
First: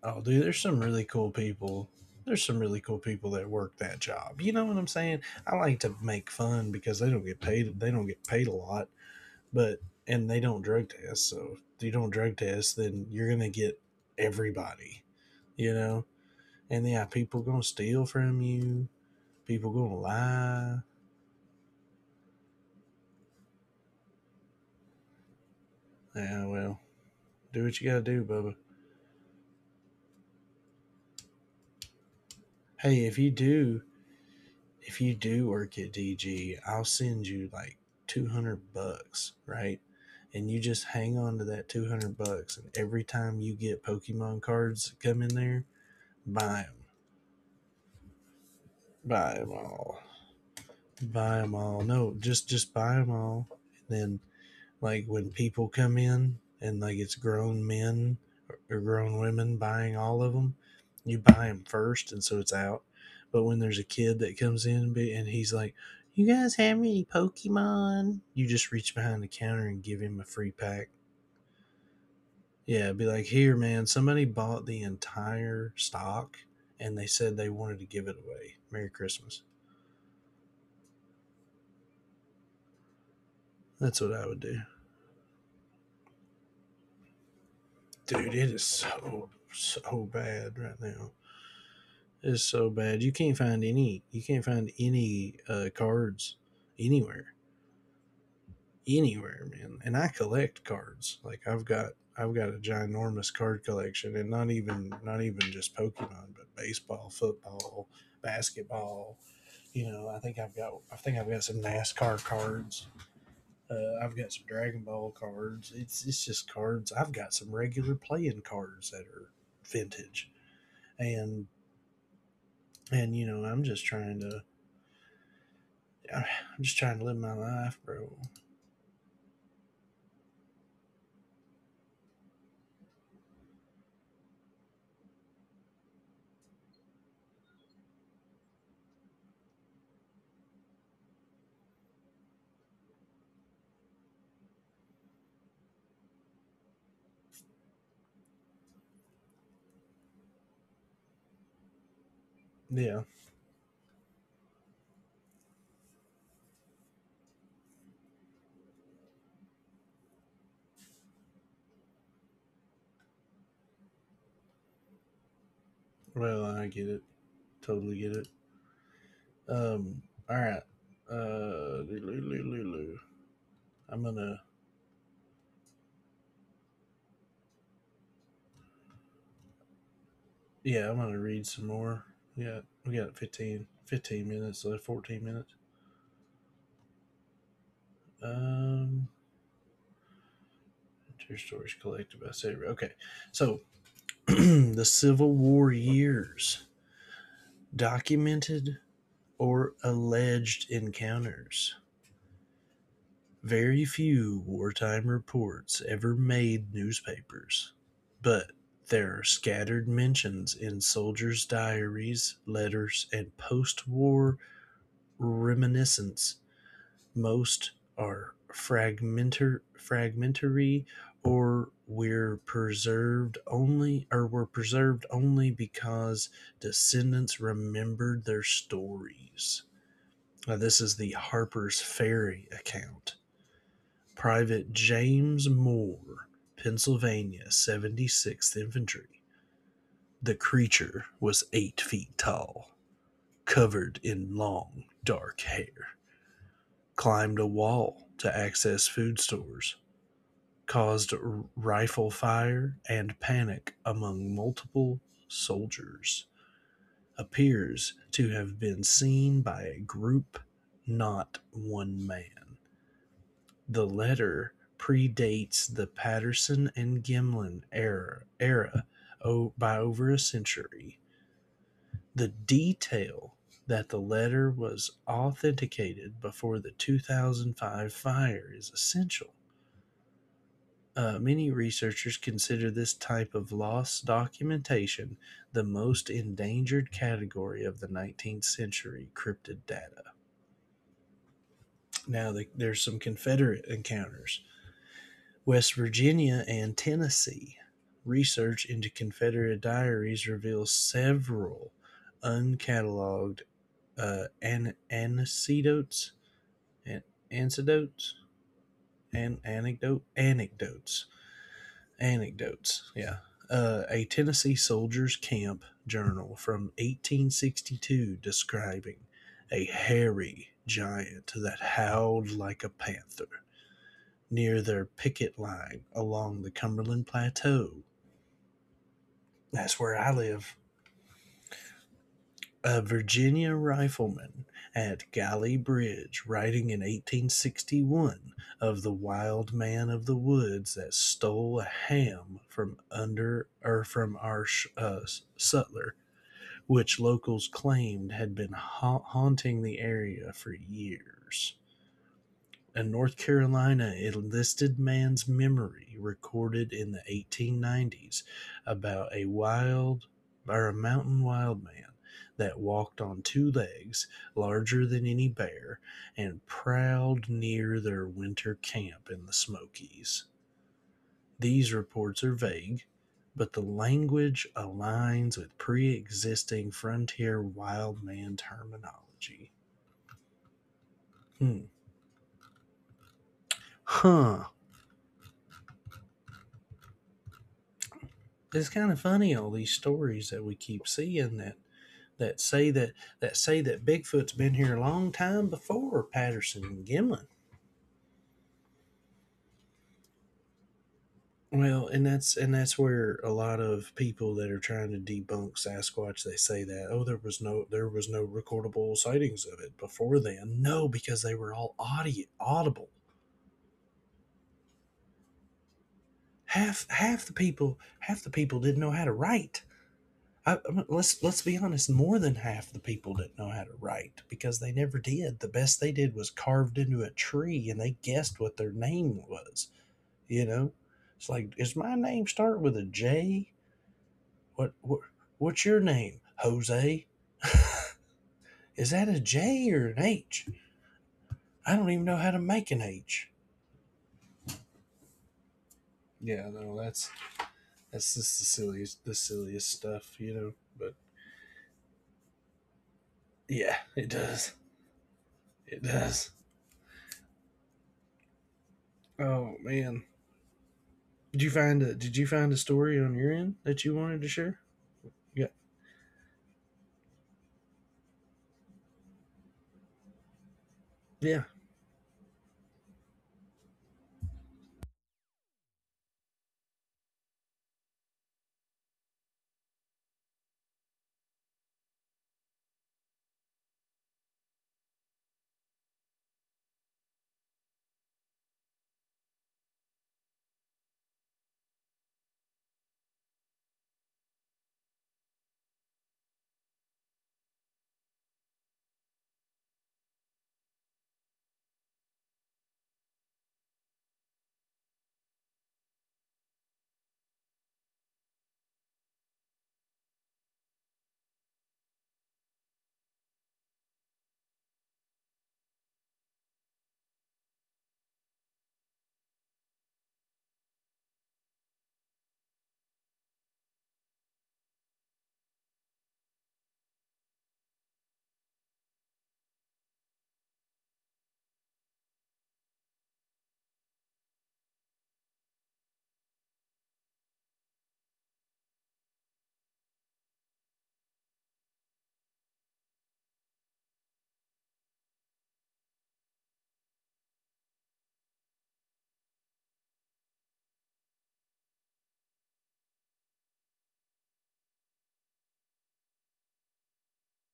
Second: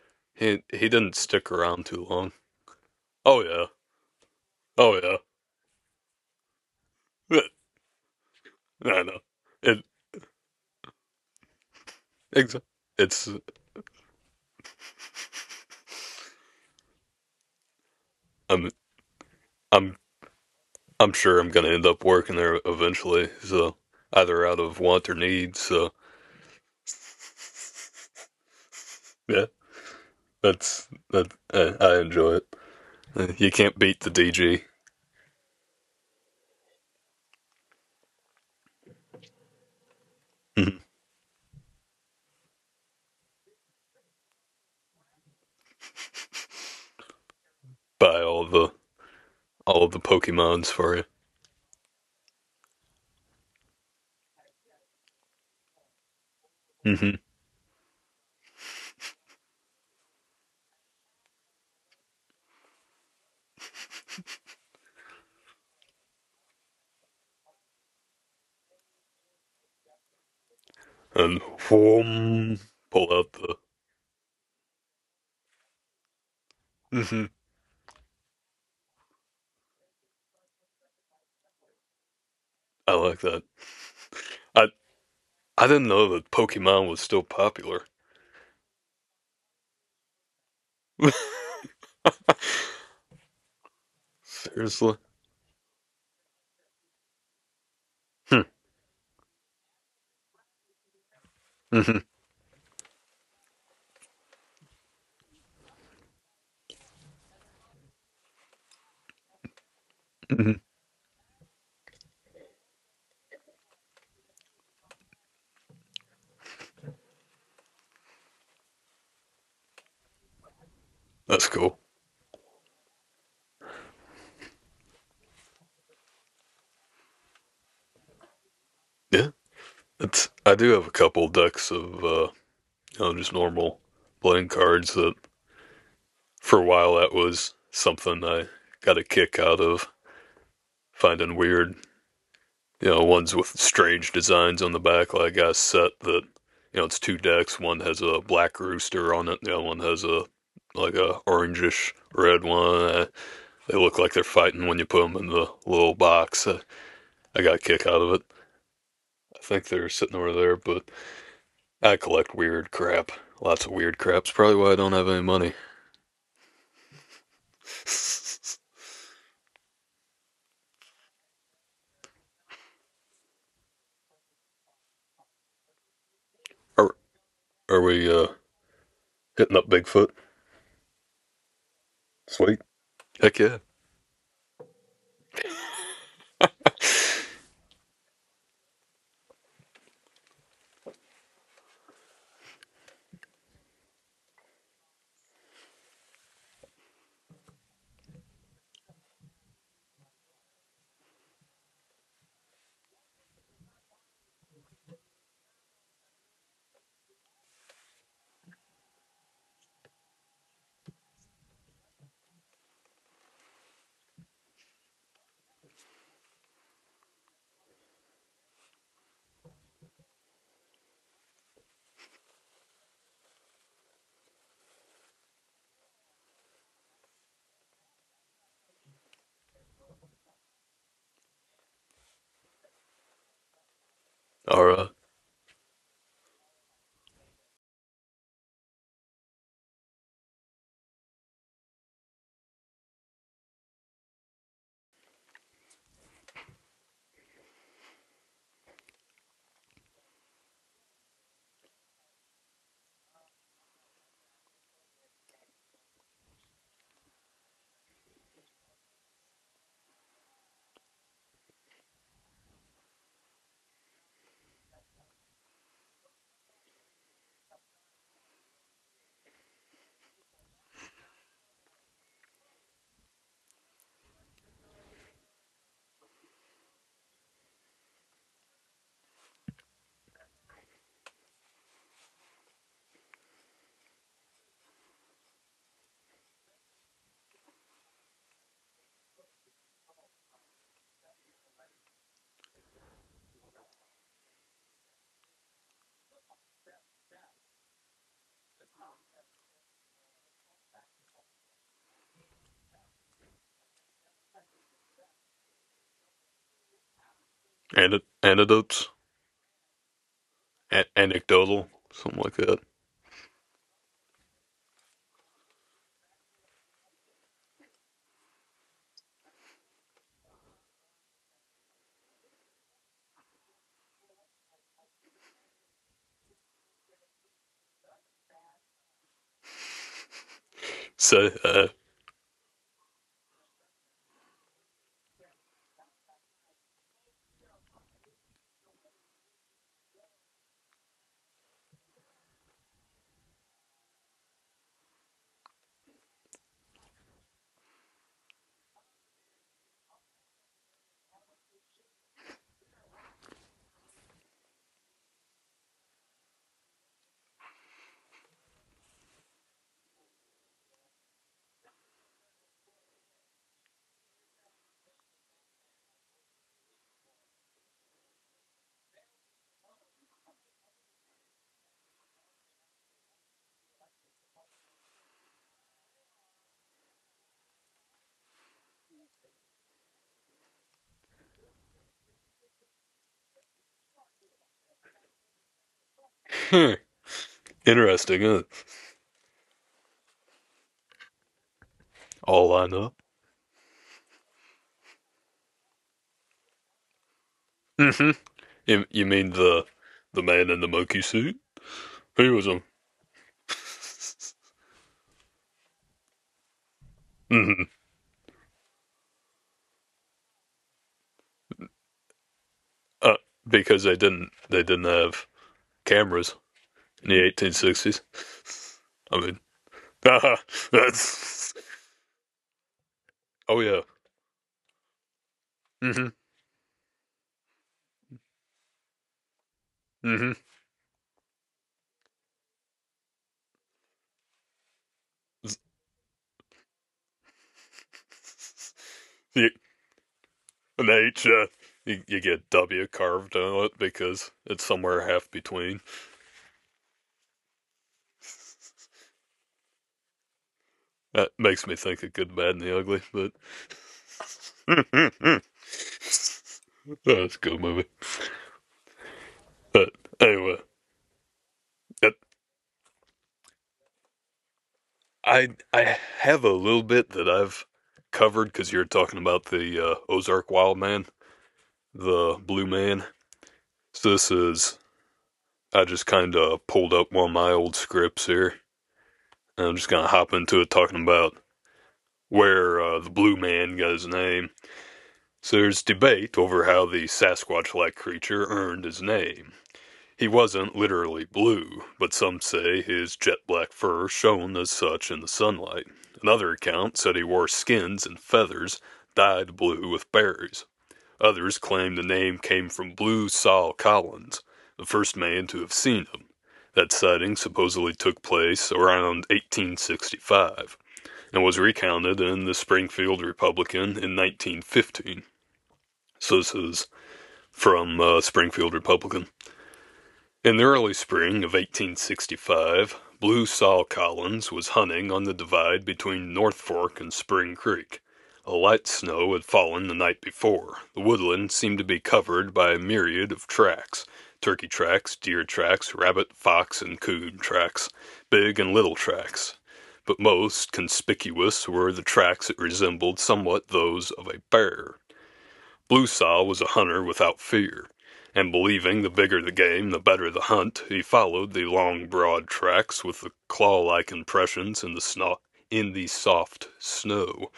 Speaker 1: Oh, dude, there's
Speaker 2: he
Speaker 1: some
Speaker 2: he
Speaker 1: really
Speaker 2: didn't
Speaker 1: cool
Speaker 2: stick around
Speaker 1: people.
Speaker 2: too long.
Speaker 1: There's some really cool people
Speaker 2: Oh
Speaker 1: that
Speaker 2: yeah,
Speaker 1: work that job. You know what I'm
Speaker 2: oh
Speaker 1: saying? I like to make fun because they don't get
Speaker 2: yeah,
Speaker 1: paid. They don't get paid a lot,
Speaker 2: I know.
Speaker 1: but
Speaker 2: It
Speaker 1: and they don't drug test. So if you don't drug
Speaker 2: it's
Speaker 1: test, then
Speaker 2: it's
Speaker 1: you're gonna get everybody. You know, and yeah, people gonna steal from
Speaker 2: I'm
Speaker 1: you. People
Speaker 2: I'm
Speaker 1: gonna lie.
Speaker 2: I'm sure I'm going to end up working there eventually. So either out of want or need. So
Speaker 1: Yeah, well, do what you gotta do, Bubba.
Speaker 2: yeah, that's that. I, I enjoy it.
Speaker 1: Hey, if you
Speaker 2: Uh, You can't
Speaker 1: do
Speaker 2: beat the D G.
Speaker 1: if you do work at D G, I'll send you like two hundred bucks, right? And you
Speaker 2: Mhm.
Speaker 1: just hang on to that two hundred bucks. And every time you get Pokemon cards that come in there, buy them.
Speaker 2: Buy all the
Speaker 1: Buy them
Speaker 2: all the
Speaker 1: all.
Speaker 2: Pokemons for you.
Speaker 1: Buy them all. No, just, just buy them all. And then, like, when people come in, and, like,
Speaker 2: Hmm.
Speaker 1: it's grown men or grown women buying all of them, you buy them first, and so it's out. But when there's a kid that comes in and he's like, you guys have any Pokemon, you just reach behind the counter and give him a free pack.
Speaker 2: And whoom,
Speaker 1: Yeah, be
Speaker 2: pull
Speaker 1: like,
Speaker 2: out the.
Speaker 1: here, man, somebody bought the entire stock and they
Speaker 2: Hmm.
Speaker 1: said they wanted to give it away. Merry Christmas.
Speaker 2: I like that.
Speaker 1: That's what I would do.
Speaker 2: I I didn't know that Pokemon was still popular.
Speaker 1: Dude, it is so, so bad right now. It's so bad. You can't find any. You can't find
Speaker 2: Seriously.
Speaker 1: any uh, cards anywhere,
Speaker 2: Hmm.
Speaker 1: anywhere, man. And I collect cards. Like, I've got,
Speaker 2: hmm
Speaker 1: I've got a ginormous card collection, and not even, not even just Pokemon, but baseball, football, basketball. You know, I think I've
Speaker 2: hmm
Speaker 1: got, I think I've got some NASCAR cards. Uh, I've got some Dragon Ball cards. It's it's just cards. I've got some regular playing cards that are vintage,
Speaker 2: That's
Speaker 1: and
Speaker 2: cool.
Speaker 1: and you know, I'm just trying to I'm just trying to live my life, bro.
Speaker 2: Yeah, it's. I do have a couple decks of, uh, you know, just normal playing cards that for a while, that was something I got a kick out of finding weird, you know, ones with strange designs on the back. Like I set that, you know, it's two decks. One has a black rooster on it. The other one has a like a orangish red one.
Speaker 1: Yeah.
Speaker 2: Uh, they look like they're fighting when you put them in the little box. Uh, I got a kick out of it. I think they're sitting over there, but I collect weird crap. Lots of weird crap. It's probably why I don't have any money.
Speaker 1: Well, I get it. Totally get it. Um. All right. Uh. Lulu. I'm gonna.
Speaker 2: are are we, uh, hitting up Bigfoot?
Speaker 1: Yeah, I'm gonna read some more.
Speaker 2: Sweet.
Speaker 1: Yeah. We got
Speaker 2: Heck yeah.
Speaker 1: fifteen fifteen minutes left. Fourteen minutes. Um. Two stories collected by Sabre. Okay. So, the Civil War years, documented or alleged encounters. Very few wartime reports ever made newspapers, but there are scattered mentions in soldiers' diaries, letters, and post war reminiscence. Most are fragmentar- fragmentary, or were preserved only or were preserved only because descendants remembered their stories. Now, this is the Harper's Ferry account.
Speaker 2: Or,
Speaker 1: Private
Speaker 2: uh,
Speaker 1: James Moore, Pennsylvania seventy-sixth Infantry. The creature was eight feet tall, covered in long, dark hair, climbed a wall to access food stores, caused rifle fire and panic among multiple soldiers, appears to have been seen by a group, not one man. The letter predates the Patterson and Gimlin era, era o- by over a century. The detail that the letter was authenticated before the two thousand five fire is essential. Uh, many researchers consider this type of lost documentation the most endangered category of the nineteenth century cryptid data. Now, the, there's some Confederate encounters: West Virginia and Tennessee. Research into Confederate diaries reveals several uncatalogued uh, an- anecdotes, an-
Speaker 2: an-
Speaker 1: anecdotes,
Speaker 2: anecdotes,
Speaker 1: and anecdote,
Speaker 2: a-
Speaker 1: anecdotes,
Speaker 2: anecdotal, something like that.
Speaker 1: anecdotes. Yeah, uh, a Tennessee soldier's camp journal from eighteen sixty-two describing a hairy giant that howled like a panther near their picket line along the Cumberland Plateau. That's where I live.
Speaker 2: So, uh,
Speaker 1: A Virginia rifleman at Galley Bridge, writing in eighteen sixty-one of the wild man of the woods that stole a ham from under or from our uh, sutler, which locals claimed had been ha- haunting the area for years. A North Carolina enlisted man's memory recorded in the eighteen nineties about a wild or a mountain wild man that walked on two legs, larger than any bear, and prowled near their winter camp in the Smokies. These reports are vague, but the language aligns with pre existing frontier wild man terminology. Hmm. Huh.
Speaker 2: hmm, interesting, huh?
Speaker 1: But it's kind of funny, all these stories that we keep seeing that that
Speaker 2: All I
Speaker 1: say that
Speaker 2: know.
Speaker 1: that say that Bigfoot's been here a long time before Patterson and Gimlin.
Speaker 2: hmm You, you mean the the man in the monkey suit?
Speaker 1: Well, and
Speaker 2: He
Speaker 1: that's
Speaker 2: was
Speaker 1: and
Speaker 2: him.
Speaker 1: that's where a lot of people that are trying to debunk Sasquatch, they say that, oh, there was
Speaker 2: hmm
Speaker 1: no there was no recordable sightings of it before then. No, because they were all audi audible.
Speaker 2: Uh, because they didn't they didn't have cameras
Speaker 1: Half
Speaker 2: in the
Speaker 1: half the people
Speaker 2: eighteen sixties.
Speaker 1: half the people didn't know how to
Speaker 2: I mean,
Speaker 1: write. I, let's let's
Speaker 2: that's
Speaker 1: be honest. More than half the people didn't know
Speaker 2: oh
Speaker 1: how to
Speaker 2: yeah.
Speaker 1: write because they never did. The best they
Speaker 2: hmm
Speaker 1: did was carved into a tree, and they guessed what their name was.
Speaker 2: hmm
Speaker 1: You know, it's like, does my name start with a J? What what what's your name, Jose? Is that a
Speaker 2: The
Speaker 1: J or an H?
Speaker 2: An H, uh,
Speaker 1: I don't
Speaker 2: you,
Speaker 1: even
Speaker 2: you
Speaker 1: know how to
Speaker 2: get
Speaker 1: make an
Speaker 2: W
Speaker 1: H.
Speaker 2: carved on it because it's somewhere half between.
Speaker 1: Yeah, no, that's that's just the silliest the silliest stuff, you know. But
Speaker 2: That makes me think of Good, Bad, and the Ugly, but
Speaker 1: yeah, it does. It does.
Speaker 2: that's a good movie.
Speaker 1: Oh
Speaker 2: But
Speaker 1: man.
Speaker 2: anyway,
Speaker 1: Did you find a
Speaker 2: that,
Speaker 1: Did you find a story on your end that you wanted to share? Yeah,
Speaker 2: I I have a little bit that I've covered because you're talking about the, uh, Ozark Wild Man,
Speaker 1: yeah.
Speaker 2: the Blue Man. So this is I just kind of pulled up one of my old scripts here, and I'm just gonna hop into it, talking about where, uh, the Blue Man got his name. So there's debate over how the Sasquatch like creature earned his name. He wasn't literally blue, but some say his jet black fur shone as such in the sunlight. Another account said he wore skins and feathers dyed blue with berries. Others claim the name came from Blue Sol Collins, the first man to have seen him. That sighting supposedly took place around eighteen sixty-five and was recounted in the Springfield Republican in nineteen fifteen. So this is from, uh, Springfield Republican. In the early spring of eighteen sixty-five, Blue Sol Collins was hunting on the divide between North Fork and Spring Creek. A light snow had fallen the night before. The woodland seemed to be covered by a myriad of tracks: turkey tracks, deer tracks, rabbit, fox, and coon tracks, big and little tracks. But most conspicuous were the tracks that resembled somewhat those of a bear. Blue Sow was a hunter without fear, and believing the bigger the game the better the hunt, he followed the long, broad tracks with the claw-like impressions in the snow, in the soft snow.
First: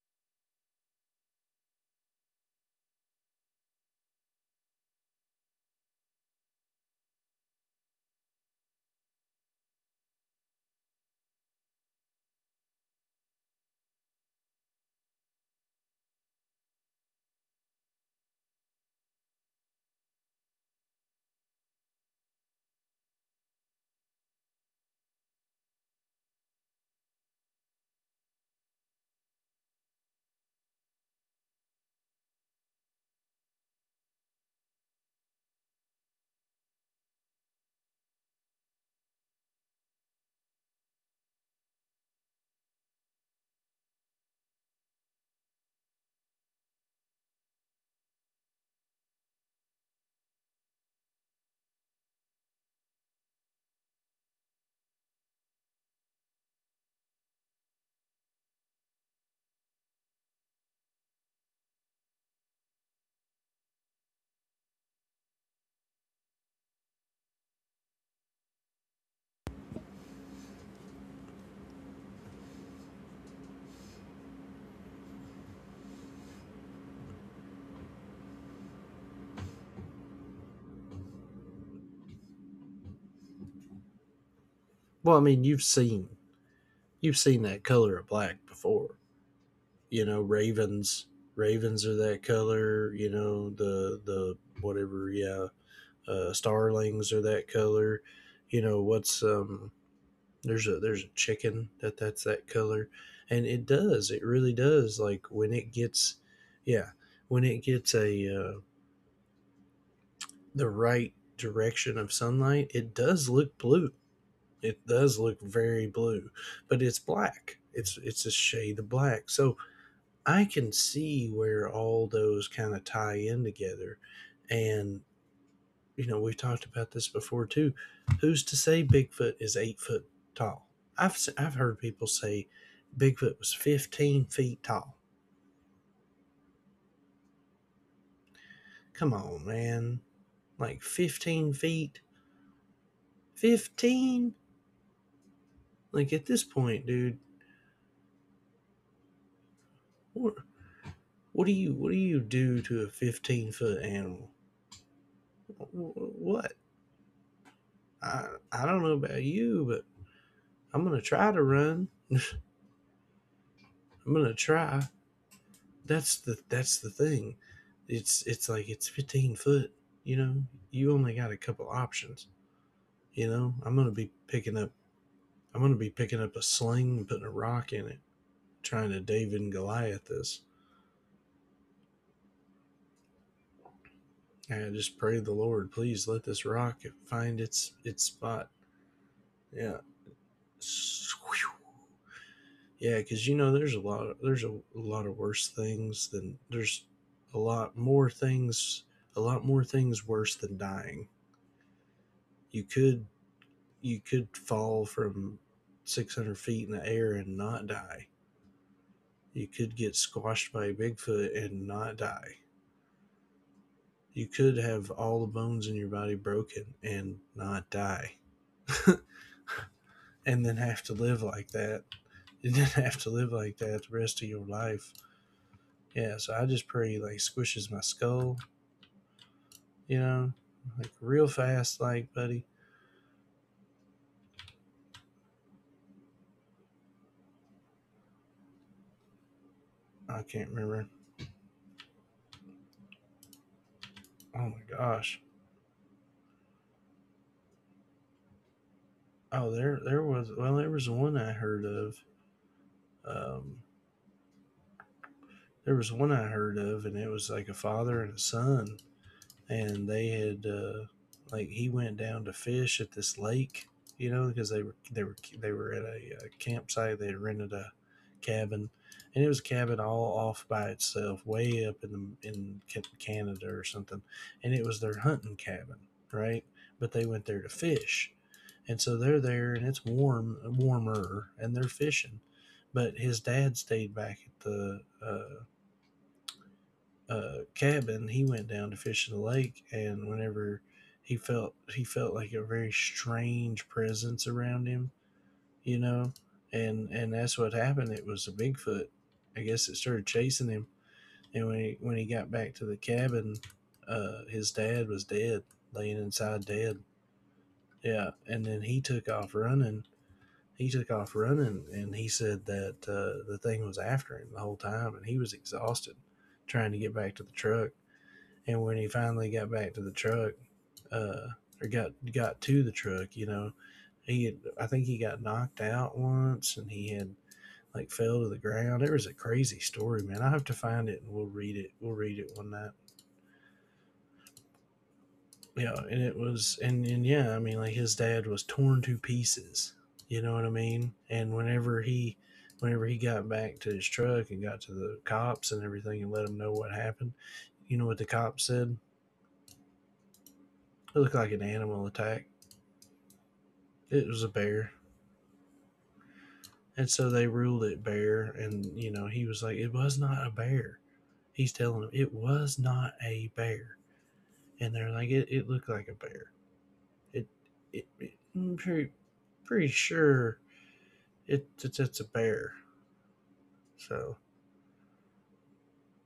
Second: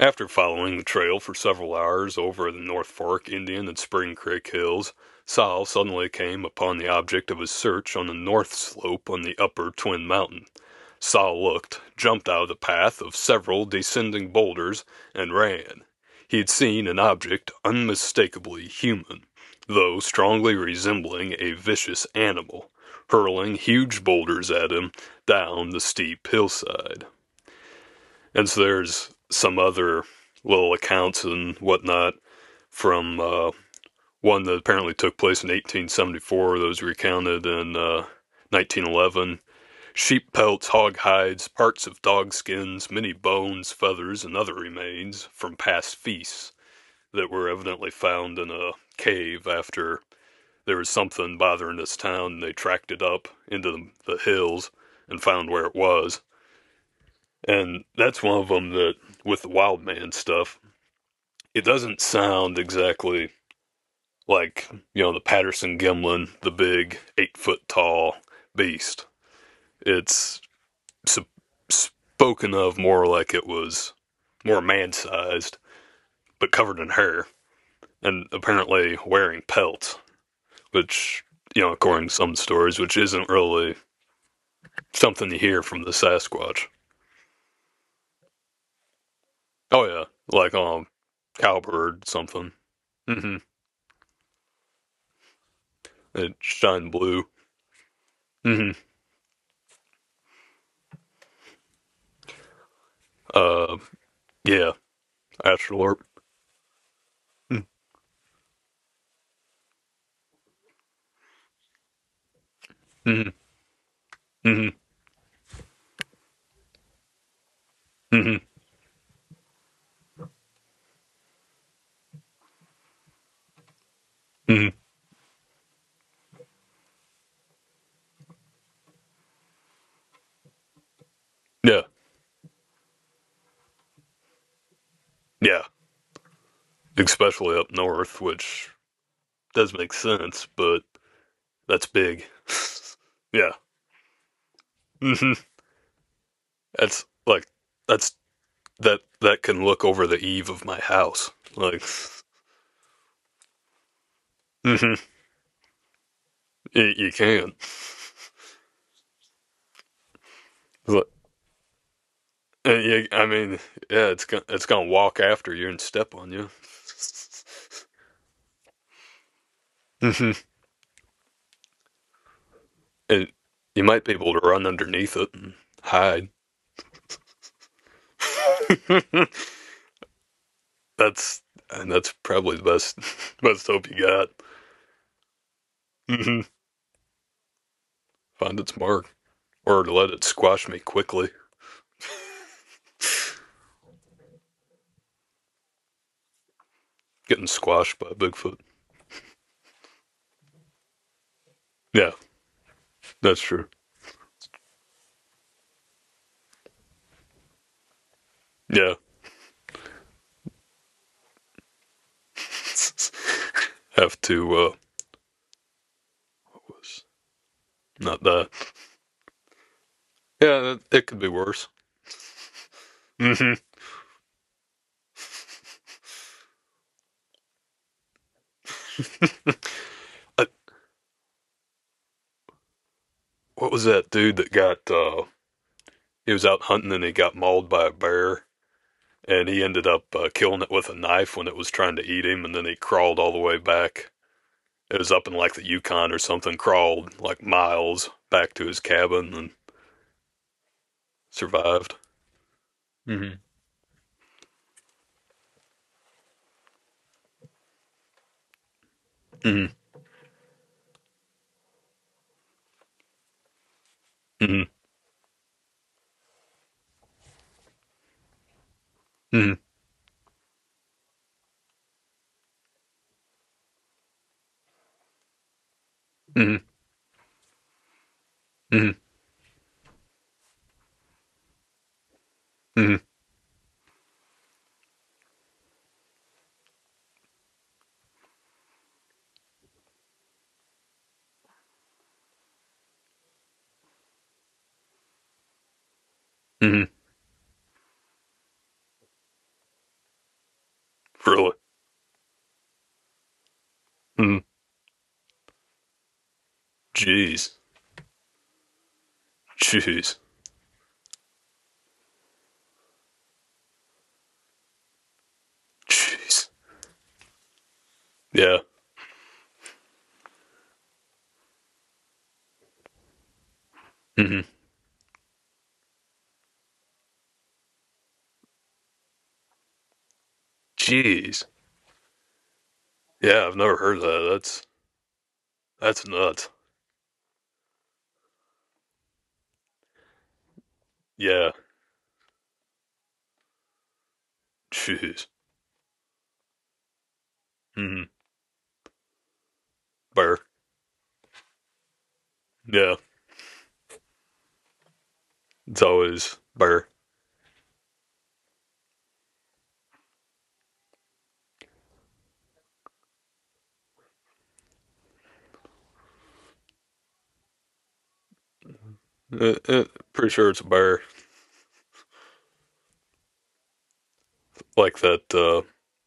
Speaker 2: After following the trail for several hours over the North Fork Indian and Spring Creek hills, Sol suddenly came upon the object of his search on the north slope on the upper Twin Mountain. Sol looked, jumped out of the path of several descending boulders, and ran. He had seen an object unmistakably human, though strongly resembling a vicious animal, hurling huge boulders at him down the steep hillside. And so there's some other little accounts and whatnot from, uh, one that apparently took place in eighteen seventy-four. Those recounted in, uh, nineteen eleven: sheep pelts, hog hides, parts of dog skins, many bones, feathers, and other remains from past feasts that were evidently found in a cave after there was something bothering this town, and they tracked it up into the hills and found where it was. And that's one of them that, with the wild man stuff, it doesn't sound exactly like, you know, the Patterson Gimlin, the big eight foot tall beast. It's s- spoken of more like it was more man sized, but covered in hair, and apparently wearing pelts, which, you know, according to some stories, which isn't really
Speaker 1: Well, I
Speaker 2: something you
Speaker 1: mean, you've
Speaker 2: hear from the
Speaker 1: seen
Speaker 2: Sasquatch.
Speaker 1: you've seen that color of black before.
Speaker 2: Oh,
Speaker 1: You
Speaker 2: yeah,
Speaker 1: know,
Speaker 2: like, um,
Speaker 1: ravens ravens are
Speaker 2: cowbird
Speaker 1: that
Speaker 2: something.
Speaker 1: color. You
Speaker 2: Hmm.
Speaker 1: know, the the whatever. Yeah, uh,
Speaker 2: It shined
Speaker 1: starlings are
Speaker 2: blue.
Speaker 1: that color. You
Speaker 2: Hmm.
Speaker 1: know, what's um there's a there's a chicken that that's that color, and it
Speaker 2: Uh,
Speaker 1: does it really
Speaker 2: yeah,
Speaker 1: does, like when it
Speaker 2: Astralorp.
Speaker 1: gets, yeah, when
Speaker 2: Hmm.
Speaker 1: it gets a uh, the right direction of sunlight, it does
Speaker 2: mm
Speaker 1: look blue.
Speaker 2: hmm.
Speaker 1: It does look very blue, but it's black. It's it's a
Speaker 2: Hmm.
Speaker 1: shade of black. So I can see where all those kind of tie in together.
Speaker 2: Hmm.
Speaker 1: And you know, we've talked about this before too. Who's to say Bigfoot is eight foot tall? I've i I've heard
Speaker 2: Yeah,
Speaker 1: people say Bigfoot was fifteen feet tall.
Speaker 2: yeah, especially up north, which
Speaker 1: Come on,
Speaker 2: does make
Speaker 1: man,
Speaker 2: sense,
Speaker 1: like
Speaker 2: but
Speaker 1: fifteen
Speaker 2: that's
Speaker 1: feet,
Speaker 2: big. Yeah.
Speaker 1: fifteen.
Speaker 2: Hmm.
Speaker 1: Like at this point,
Speaker 2: That's
Speaker 1: dude,
Speaker 2: like that's that that can look over the
Speaker 1: what
Speaker 2: eave of my house.
Speaker 1: what do you
Speaker 2: Like—
Speaker 1: what do you do to a fifteen foot animal?
Speaker 2: Hmm.
Speaker 1: What?
Speaker 2: You, you can.
Speaker 1: I, I don't know about you, but I'm gonna
Speaker 2: Like,
Speaker 1: try to run.
Speaker 2: uh, you, I mean, yeah,
Speaker 1: I'm
Speaker 2: it's
Speaker 1: gonna
Speaker 2: gonna it's
Speaker 1: try.
Speaker 2: gonna walk after you and step
Speaker 1: That's
Speaker 2: on
Speaker 1: the
Speaker 2: you.
Speaker 1: that's the thing. It's it's like it's fifteen foot. You know,
Speaker 2: Hmm.
Speaker 1: you only got a couple options. You
Speaker 2: And
Speaker 1: know, I'm
Speaker 2: you
Speaker 1: gonna
Speaker 2: might
Speaker 1: be
Speaker 2: be able to
Speaker 1: picking
Speaker 2: run
Speaker 1: up.
Speaker 2: underneath it and
Speaker 1: I'm gonna be picking
Speaker 2: hide.
Speaker 1: up a sling and putting a rock in it, trying to David and Goliath this.
Speaker 2: that's And that's probably the best best hope you got.
Speaker 1: I just pray the Lord, please let
Speaker 2: Hmm.
Speaker 1: this rock find its its spot.
Speaker 2: Find its mark,
Speaker 1: Yeah.
Speaker 2: or to let it squash me quickly.
Speaker 1: Yeah, because you know, there's a lot. Of, there's a, a lot of worse things than there's a
Speaker 2: Getting
Speaker 1: lot
Speaker 2: squashed by
Speaker 1: more
Speaker 2: Bigfoot.
Speaker 1: things. A lot more things worse than dying.
Speaker 2: Yeah.
Speaker 1: You could
Speaker 2: That's true.
Speaker 1: you could fall from six hundred feet in the air and not die.
Speaker 2: Yeah.
Speaker 1: You could get squashed by a Bigfoot and not die.
Speaker 2: Have
Speaker 1: You could
Speaker 2: to, uh,
Speaker 1: have all the bones in your body broken
Speaker 2: was
Speaker 1: and not die,
Speaker 2: not that.
Speaker 1: and then
Speaker 2: Yeah,
Speaker 1: have to
Speaker 2: it
Speaker 1: live
Speaker 2: could be
Speaker 1: like
Speaker 2: worse.
Speaker 1: that. And then have to live
Speaker 2: Hmm.
Speaker 1: like that the rest of your life. Yeah, so I just pray he like squishes my skull you know,
Speaker 2: I,
Speaker 1: like real fast, like buddy.
Speaker 2: what was that dude that got, uh, he was out hunting and he got mauled by a bear and he ended up,
Speaker 1: I
Speaker 2: uh,
Speaker 1: can't
Speaker 2: killing it
Speaker 1: remember.
Speaker 2: with a knife when it was trying to eat him, and then he crawled all the way back.
Speaker 1: Oh my
Speaker 2: It was
Speaker 1: gosh.
Speaker 2: up in like the Yukon or something, crawled like miles back to his cabin
Speaker 1: Oh,
Speaker 2: and
Speaker 1: there, there was. Well, there was one I heard
Speaker 2: survived.
Speaker 1: of.
Speaker 2: Hmm.
Speaker 1: Um, there was one I heard of, and it was like a father and a son
Speaker 2: Hmm.
Speaker 1: and they had uh, like he went down to fish at this lake, you know, because they
Speaker 2: Hmm.
Speaker 1: were they were they were at a, uh campsite. They had rented a cabin, and it was a
Speaker 2: Hmm.
Speaker 1: cabin all off by itself, way up in the in Canada or something, and it was their hunting cabin, right? But they went there to fish, and
Speaker 2: Hmm.
Speaker 1: so they're there, and it's warm warmer, and they're fishing. But
Speaker 2: Hmm.
Speaker 1: his dad stayed back at the uh, uh, cabin, he went down to fish in the lake, and whenever he felt he felt like a very strange presence around him, you know, and
Speaker 2: Hmm.
Speaker 1: and that's what happened. It was a Bigfoot. I guess it started chasing him, and
Speaker 2: Really?
Speaker 1: when he, when he got back to the cabin, uh,
Speaker 2: Mm.
Speaker 1: his dad was dead, laying inside dead.
Speaker 2: Jeez.
Speaker 1: Yeah, and then he took off running.
Speaker 2: Jeez.
Speaker 1: He took off running, and he said that uh, the thing was after him the whole time, and he was exhausted
Speaker 2: Jeez.
Speaker 1: trying to get back to the truck
Speaker 2: Yeah.
Speaker 1: and when he finally got back to the truck, uh, or got got to the truck, you know, he had,
Speaker 2: Hmm.
Speaker 1: I think he got knocked out once, and he had like fell to the ground. It was a crazy story, man. I have to find it and we'll
Speaker 2: Jeez.
Speaker 1: read it. We'll read it one night.
Speaker 2: Yeah, I've never heard of that. That's
Speaker 1: Yeah, and
Speaker 2: that's
Speaker 1: it
Speaker 2: nuts.
Speaker 1: was and and yeah, I mean like his dad was torn to pieces. You know what I mean? And
Speaker 2: Yeah.
Speaker 1: whenever he whenever he got back to his truck and got to the
Speaker 2: Jeez.
Speaker 1: cops and everything and let them know what happened, you know what
Speaker 2: Hmm.
Speaker 1: the cops said?
Speaker 2: Bear.
Speaker 1: It looked like an animal attack.
Speaker 2: Yeah.
Speaker 1: It was a bear.
Speaker 2: It's always bear.
Speaker 1: And so they ruled it bear, and you know he was like, "It was not a bear." He's telling them it was not a bear, and they're like, "It, it looked like a bear. It, it, it I'm pretty,
Speaker 2: Uh,
Speaker 1: pretty
Speaker 2: uh, Pretty
Speaker 1: sure
Speaker 2: sure it's a bear.
Speaker 1: it, it's it's a bear." So,
Speaker 2: Like that, uh,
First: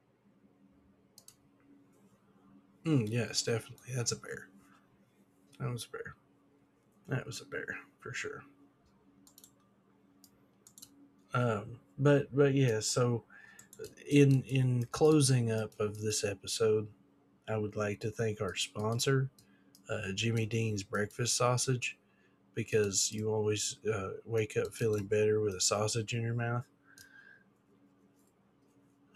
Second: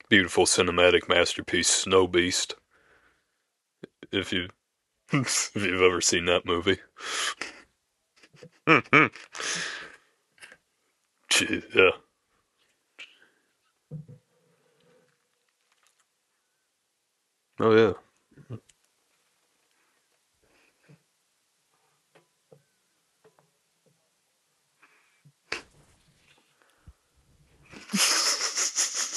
Speaker 2: beautiful cinematic masterpiece, Snow Beast.
Speaker 1: mm, yes, definitely, that's a
Speaker 2: If
Speaker 1: bear.
Speaker 2: you if
Speaker 1: That
Speaker 2: you've
Speaker 1: was a
Speaker 2: ever
Speaker 1: bear.
Speaker 2: seen that movie.
Speaker 1: That was a bear for sure.
Speaker 2: Hmm. Jeez.
Speaker 1: Um,
Speaker 2: Yeah.
Speaker 1: but but yeah. So in in closing up of this episode, I
Speaker 2: Oh
Speaker 1: would
Speaker 2: yeah.
Speaker 1: like to thank our sponsor, uh, Jimmy Dean's Breakfast Sausage. Because you always uh, wake up feeling better with a sausage in your mouth.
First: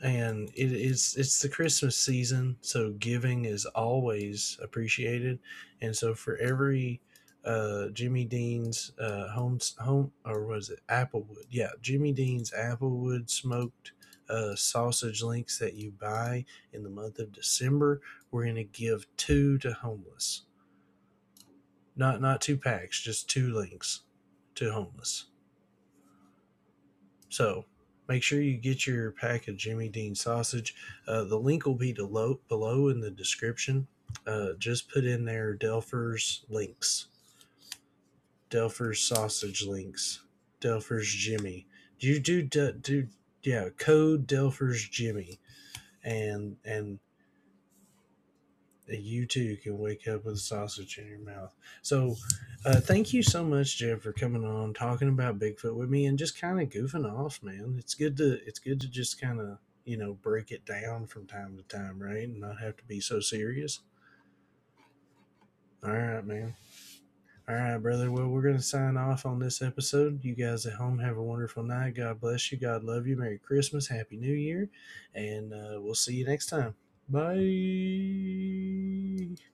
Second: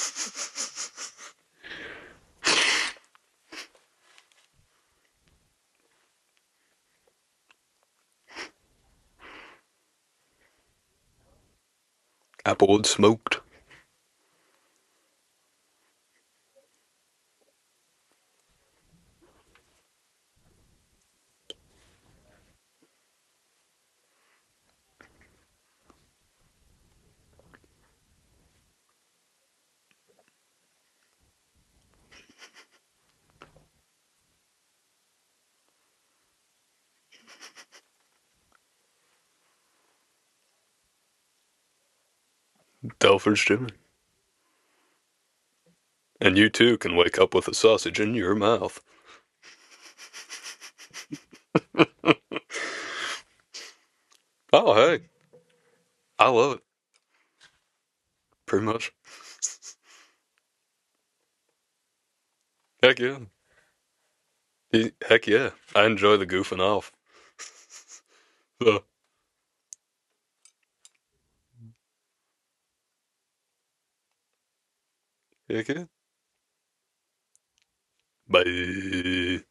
Speaker 1: And it, it's it's the Christmas season, so giving is always appreciated. And so for every uh, Jimmy Dean's uh, home home or was it Applewood? Yeah, Jimmy Dean's
Speaker 2: Applewood
Speaker 1: Applewood
Speaker 2: smoked.
Speaker 1: smoked uh, sausage links that you buy in the month of December. We're gonna give two to homeless. Not not two packs, just two links to homeless. So make sure you get your pack of Jimmy Dean sausage. Uh, the link will be below, below in the description. Uh, just put in there Delpher's links, Delpher's sausage links, Delpher's Jimmy. Do you do do, do
Speaker 2: Telford's
Speaker 1: Yeah,
Speaker 2: Jimmy.
Speaker 1: code Delpher's Jimmy
Speaker 2: And you
Speaker 1: and
Speaker 2: too
Speaker 1: and
Speaker 2: can wake up with a sausage in your mouth.
Speaker 1: you too can wake up with a sausage in your mouth. So, uh, thank you so much, Jeff, for coming on,
Speaker 2: Oh
Speaker 1: talking
Speaker 2: hey,
Speaker 1: about Bigfoot with me, and
Speaker 2: I
Speaker 1: just
Speaker 2: love
Speaker 1: kind
Speaker 2: it.
Speaker 1: of goofing off, man. It's good to it's
Speaker 2: Pretty
Speaker 1: good to
Speaker 2: much.
Speaker 1: just kind of you know break it down from time to time, right, and not have to be
Speaker 2: Heck
Speaker 1: so
Speaker 2: yeah.
Speaker 1: serious.
Speaker 2: Heck yeah. I
Speaker 1: All
Speaker 2: enjoy
Speaker 1: right,
Speaker 2: the
Speaker 1: man.
Speaker 2: goofing off.
Speaker 1: All right, brother. Well, we're gonna
Speaker 2: So,
Speaker 1: sign off on this episode. You guys at home have a wonderful night. God bless you. God love you. Merry Christmas. Happy New Year, and
Speaker 2: heck
Speaker 1: uh,
Speaker 2: yeah.
Speaker 1: we'll see you next time. Bye.
Speaker 2: Bye.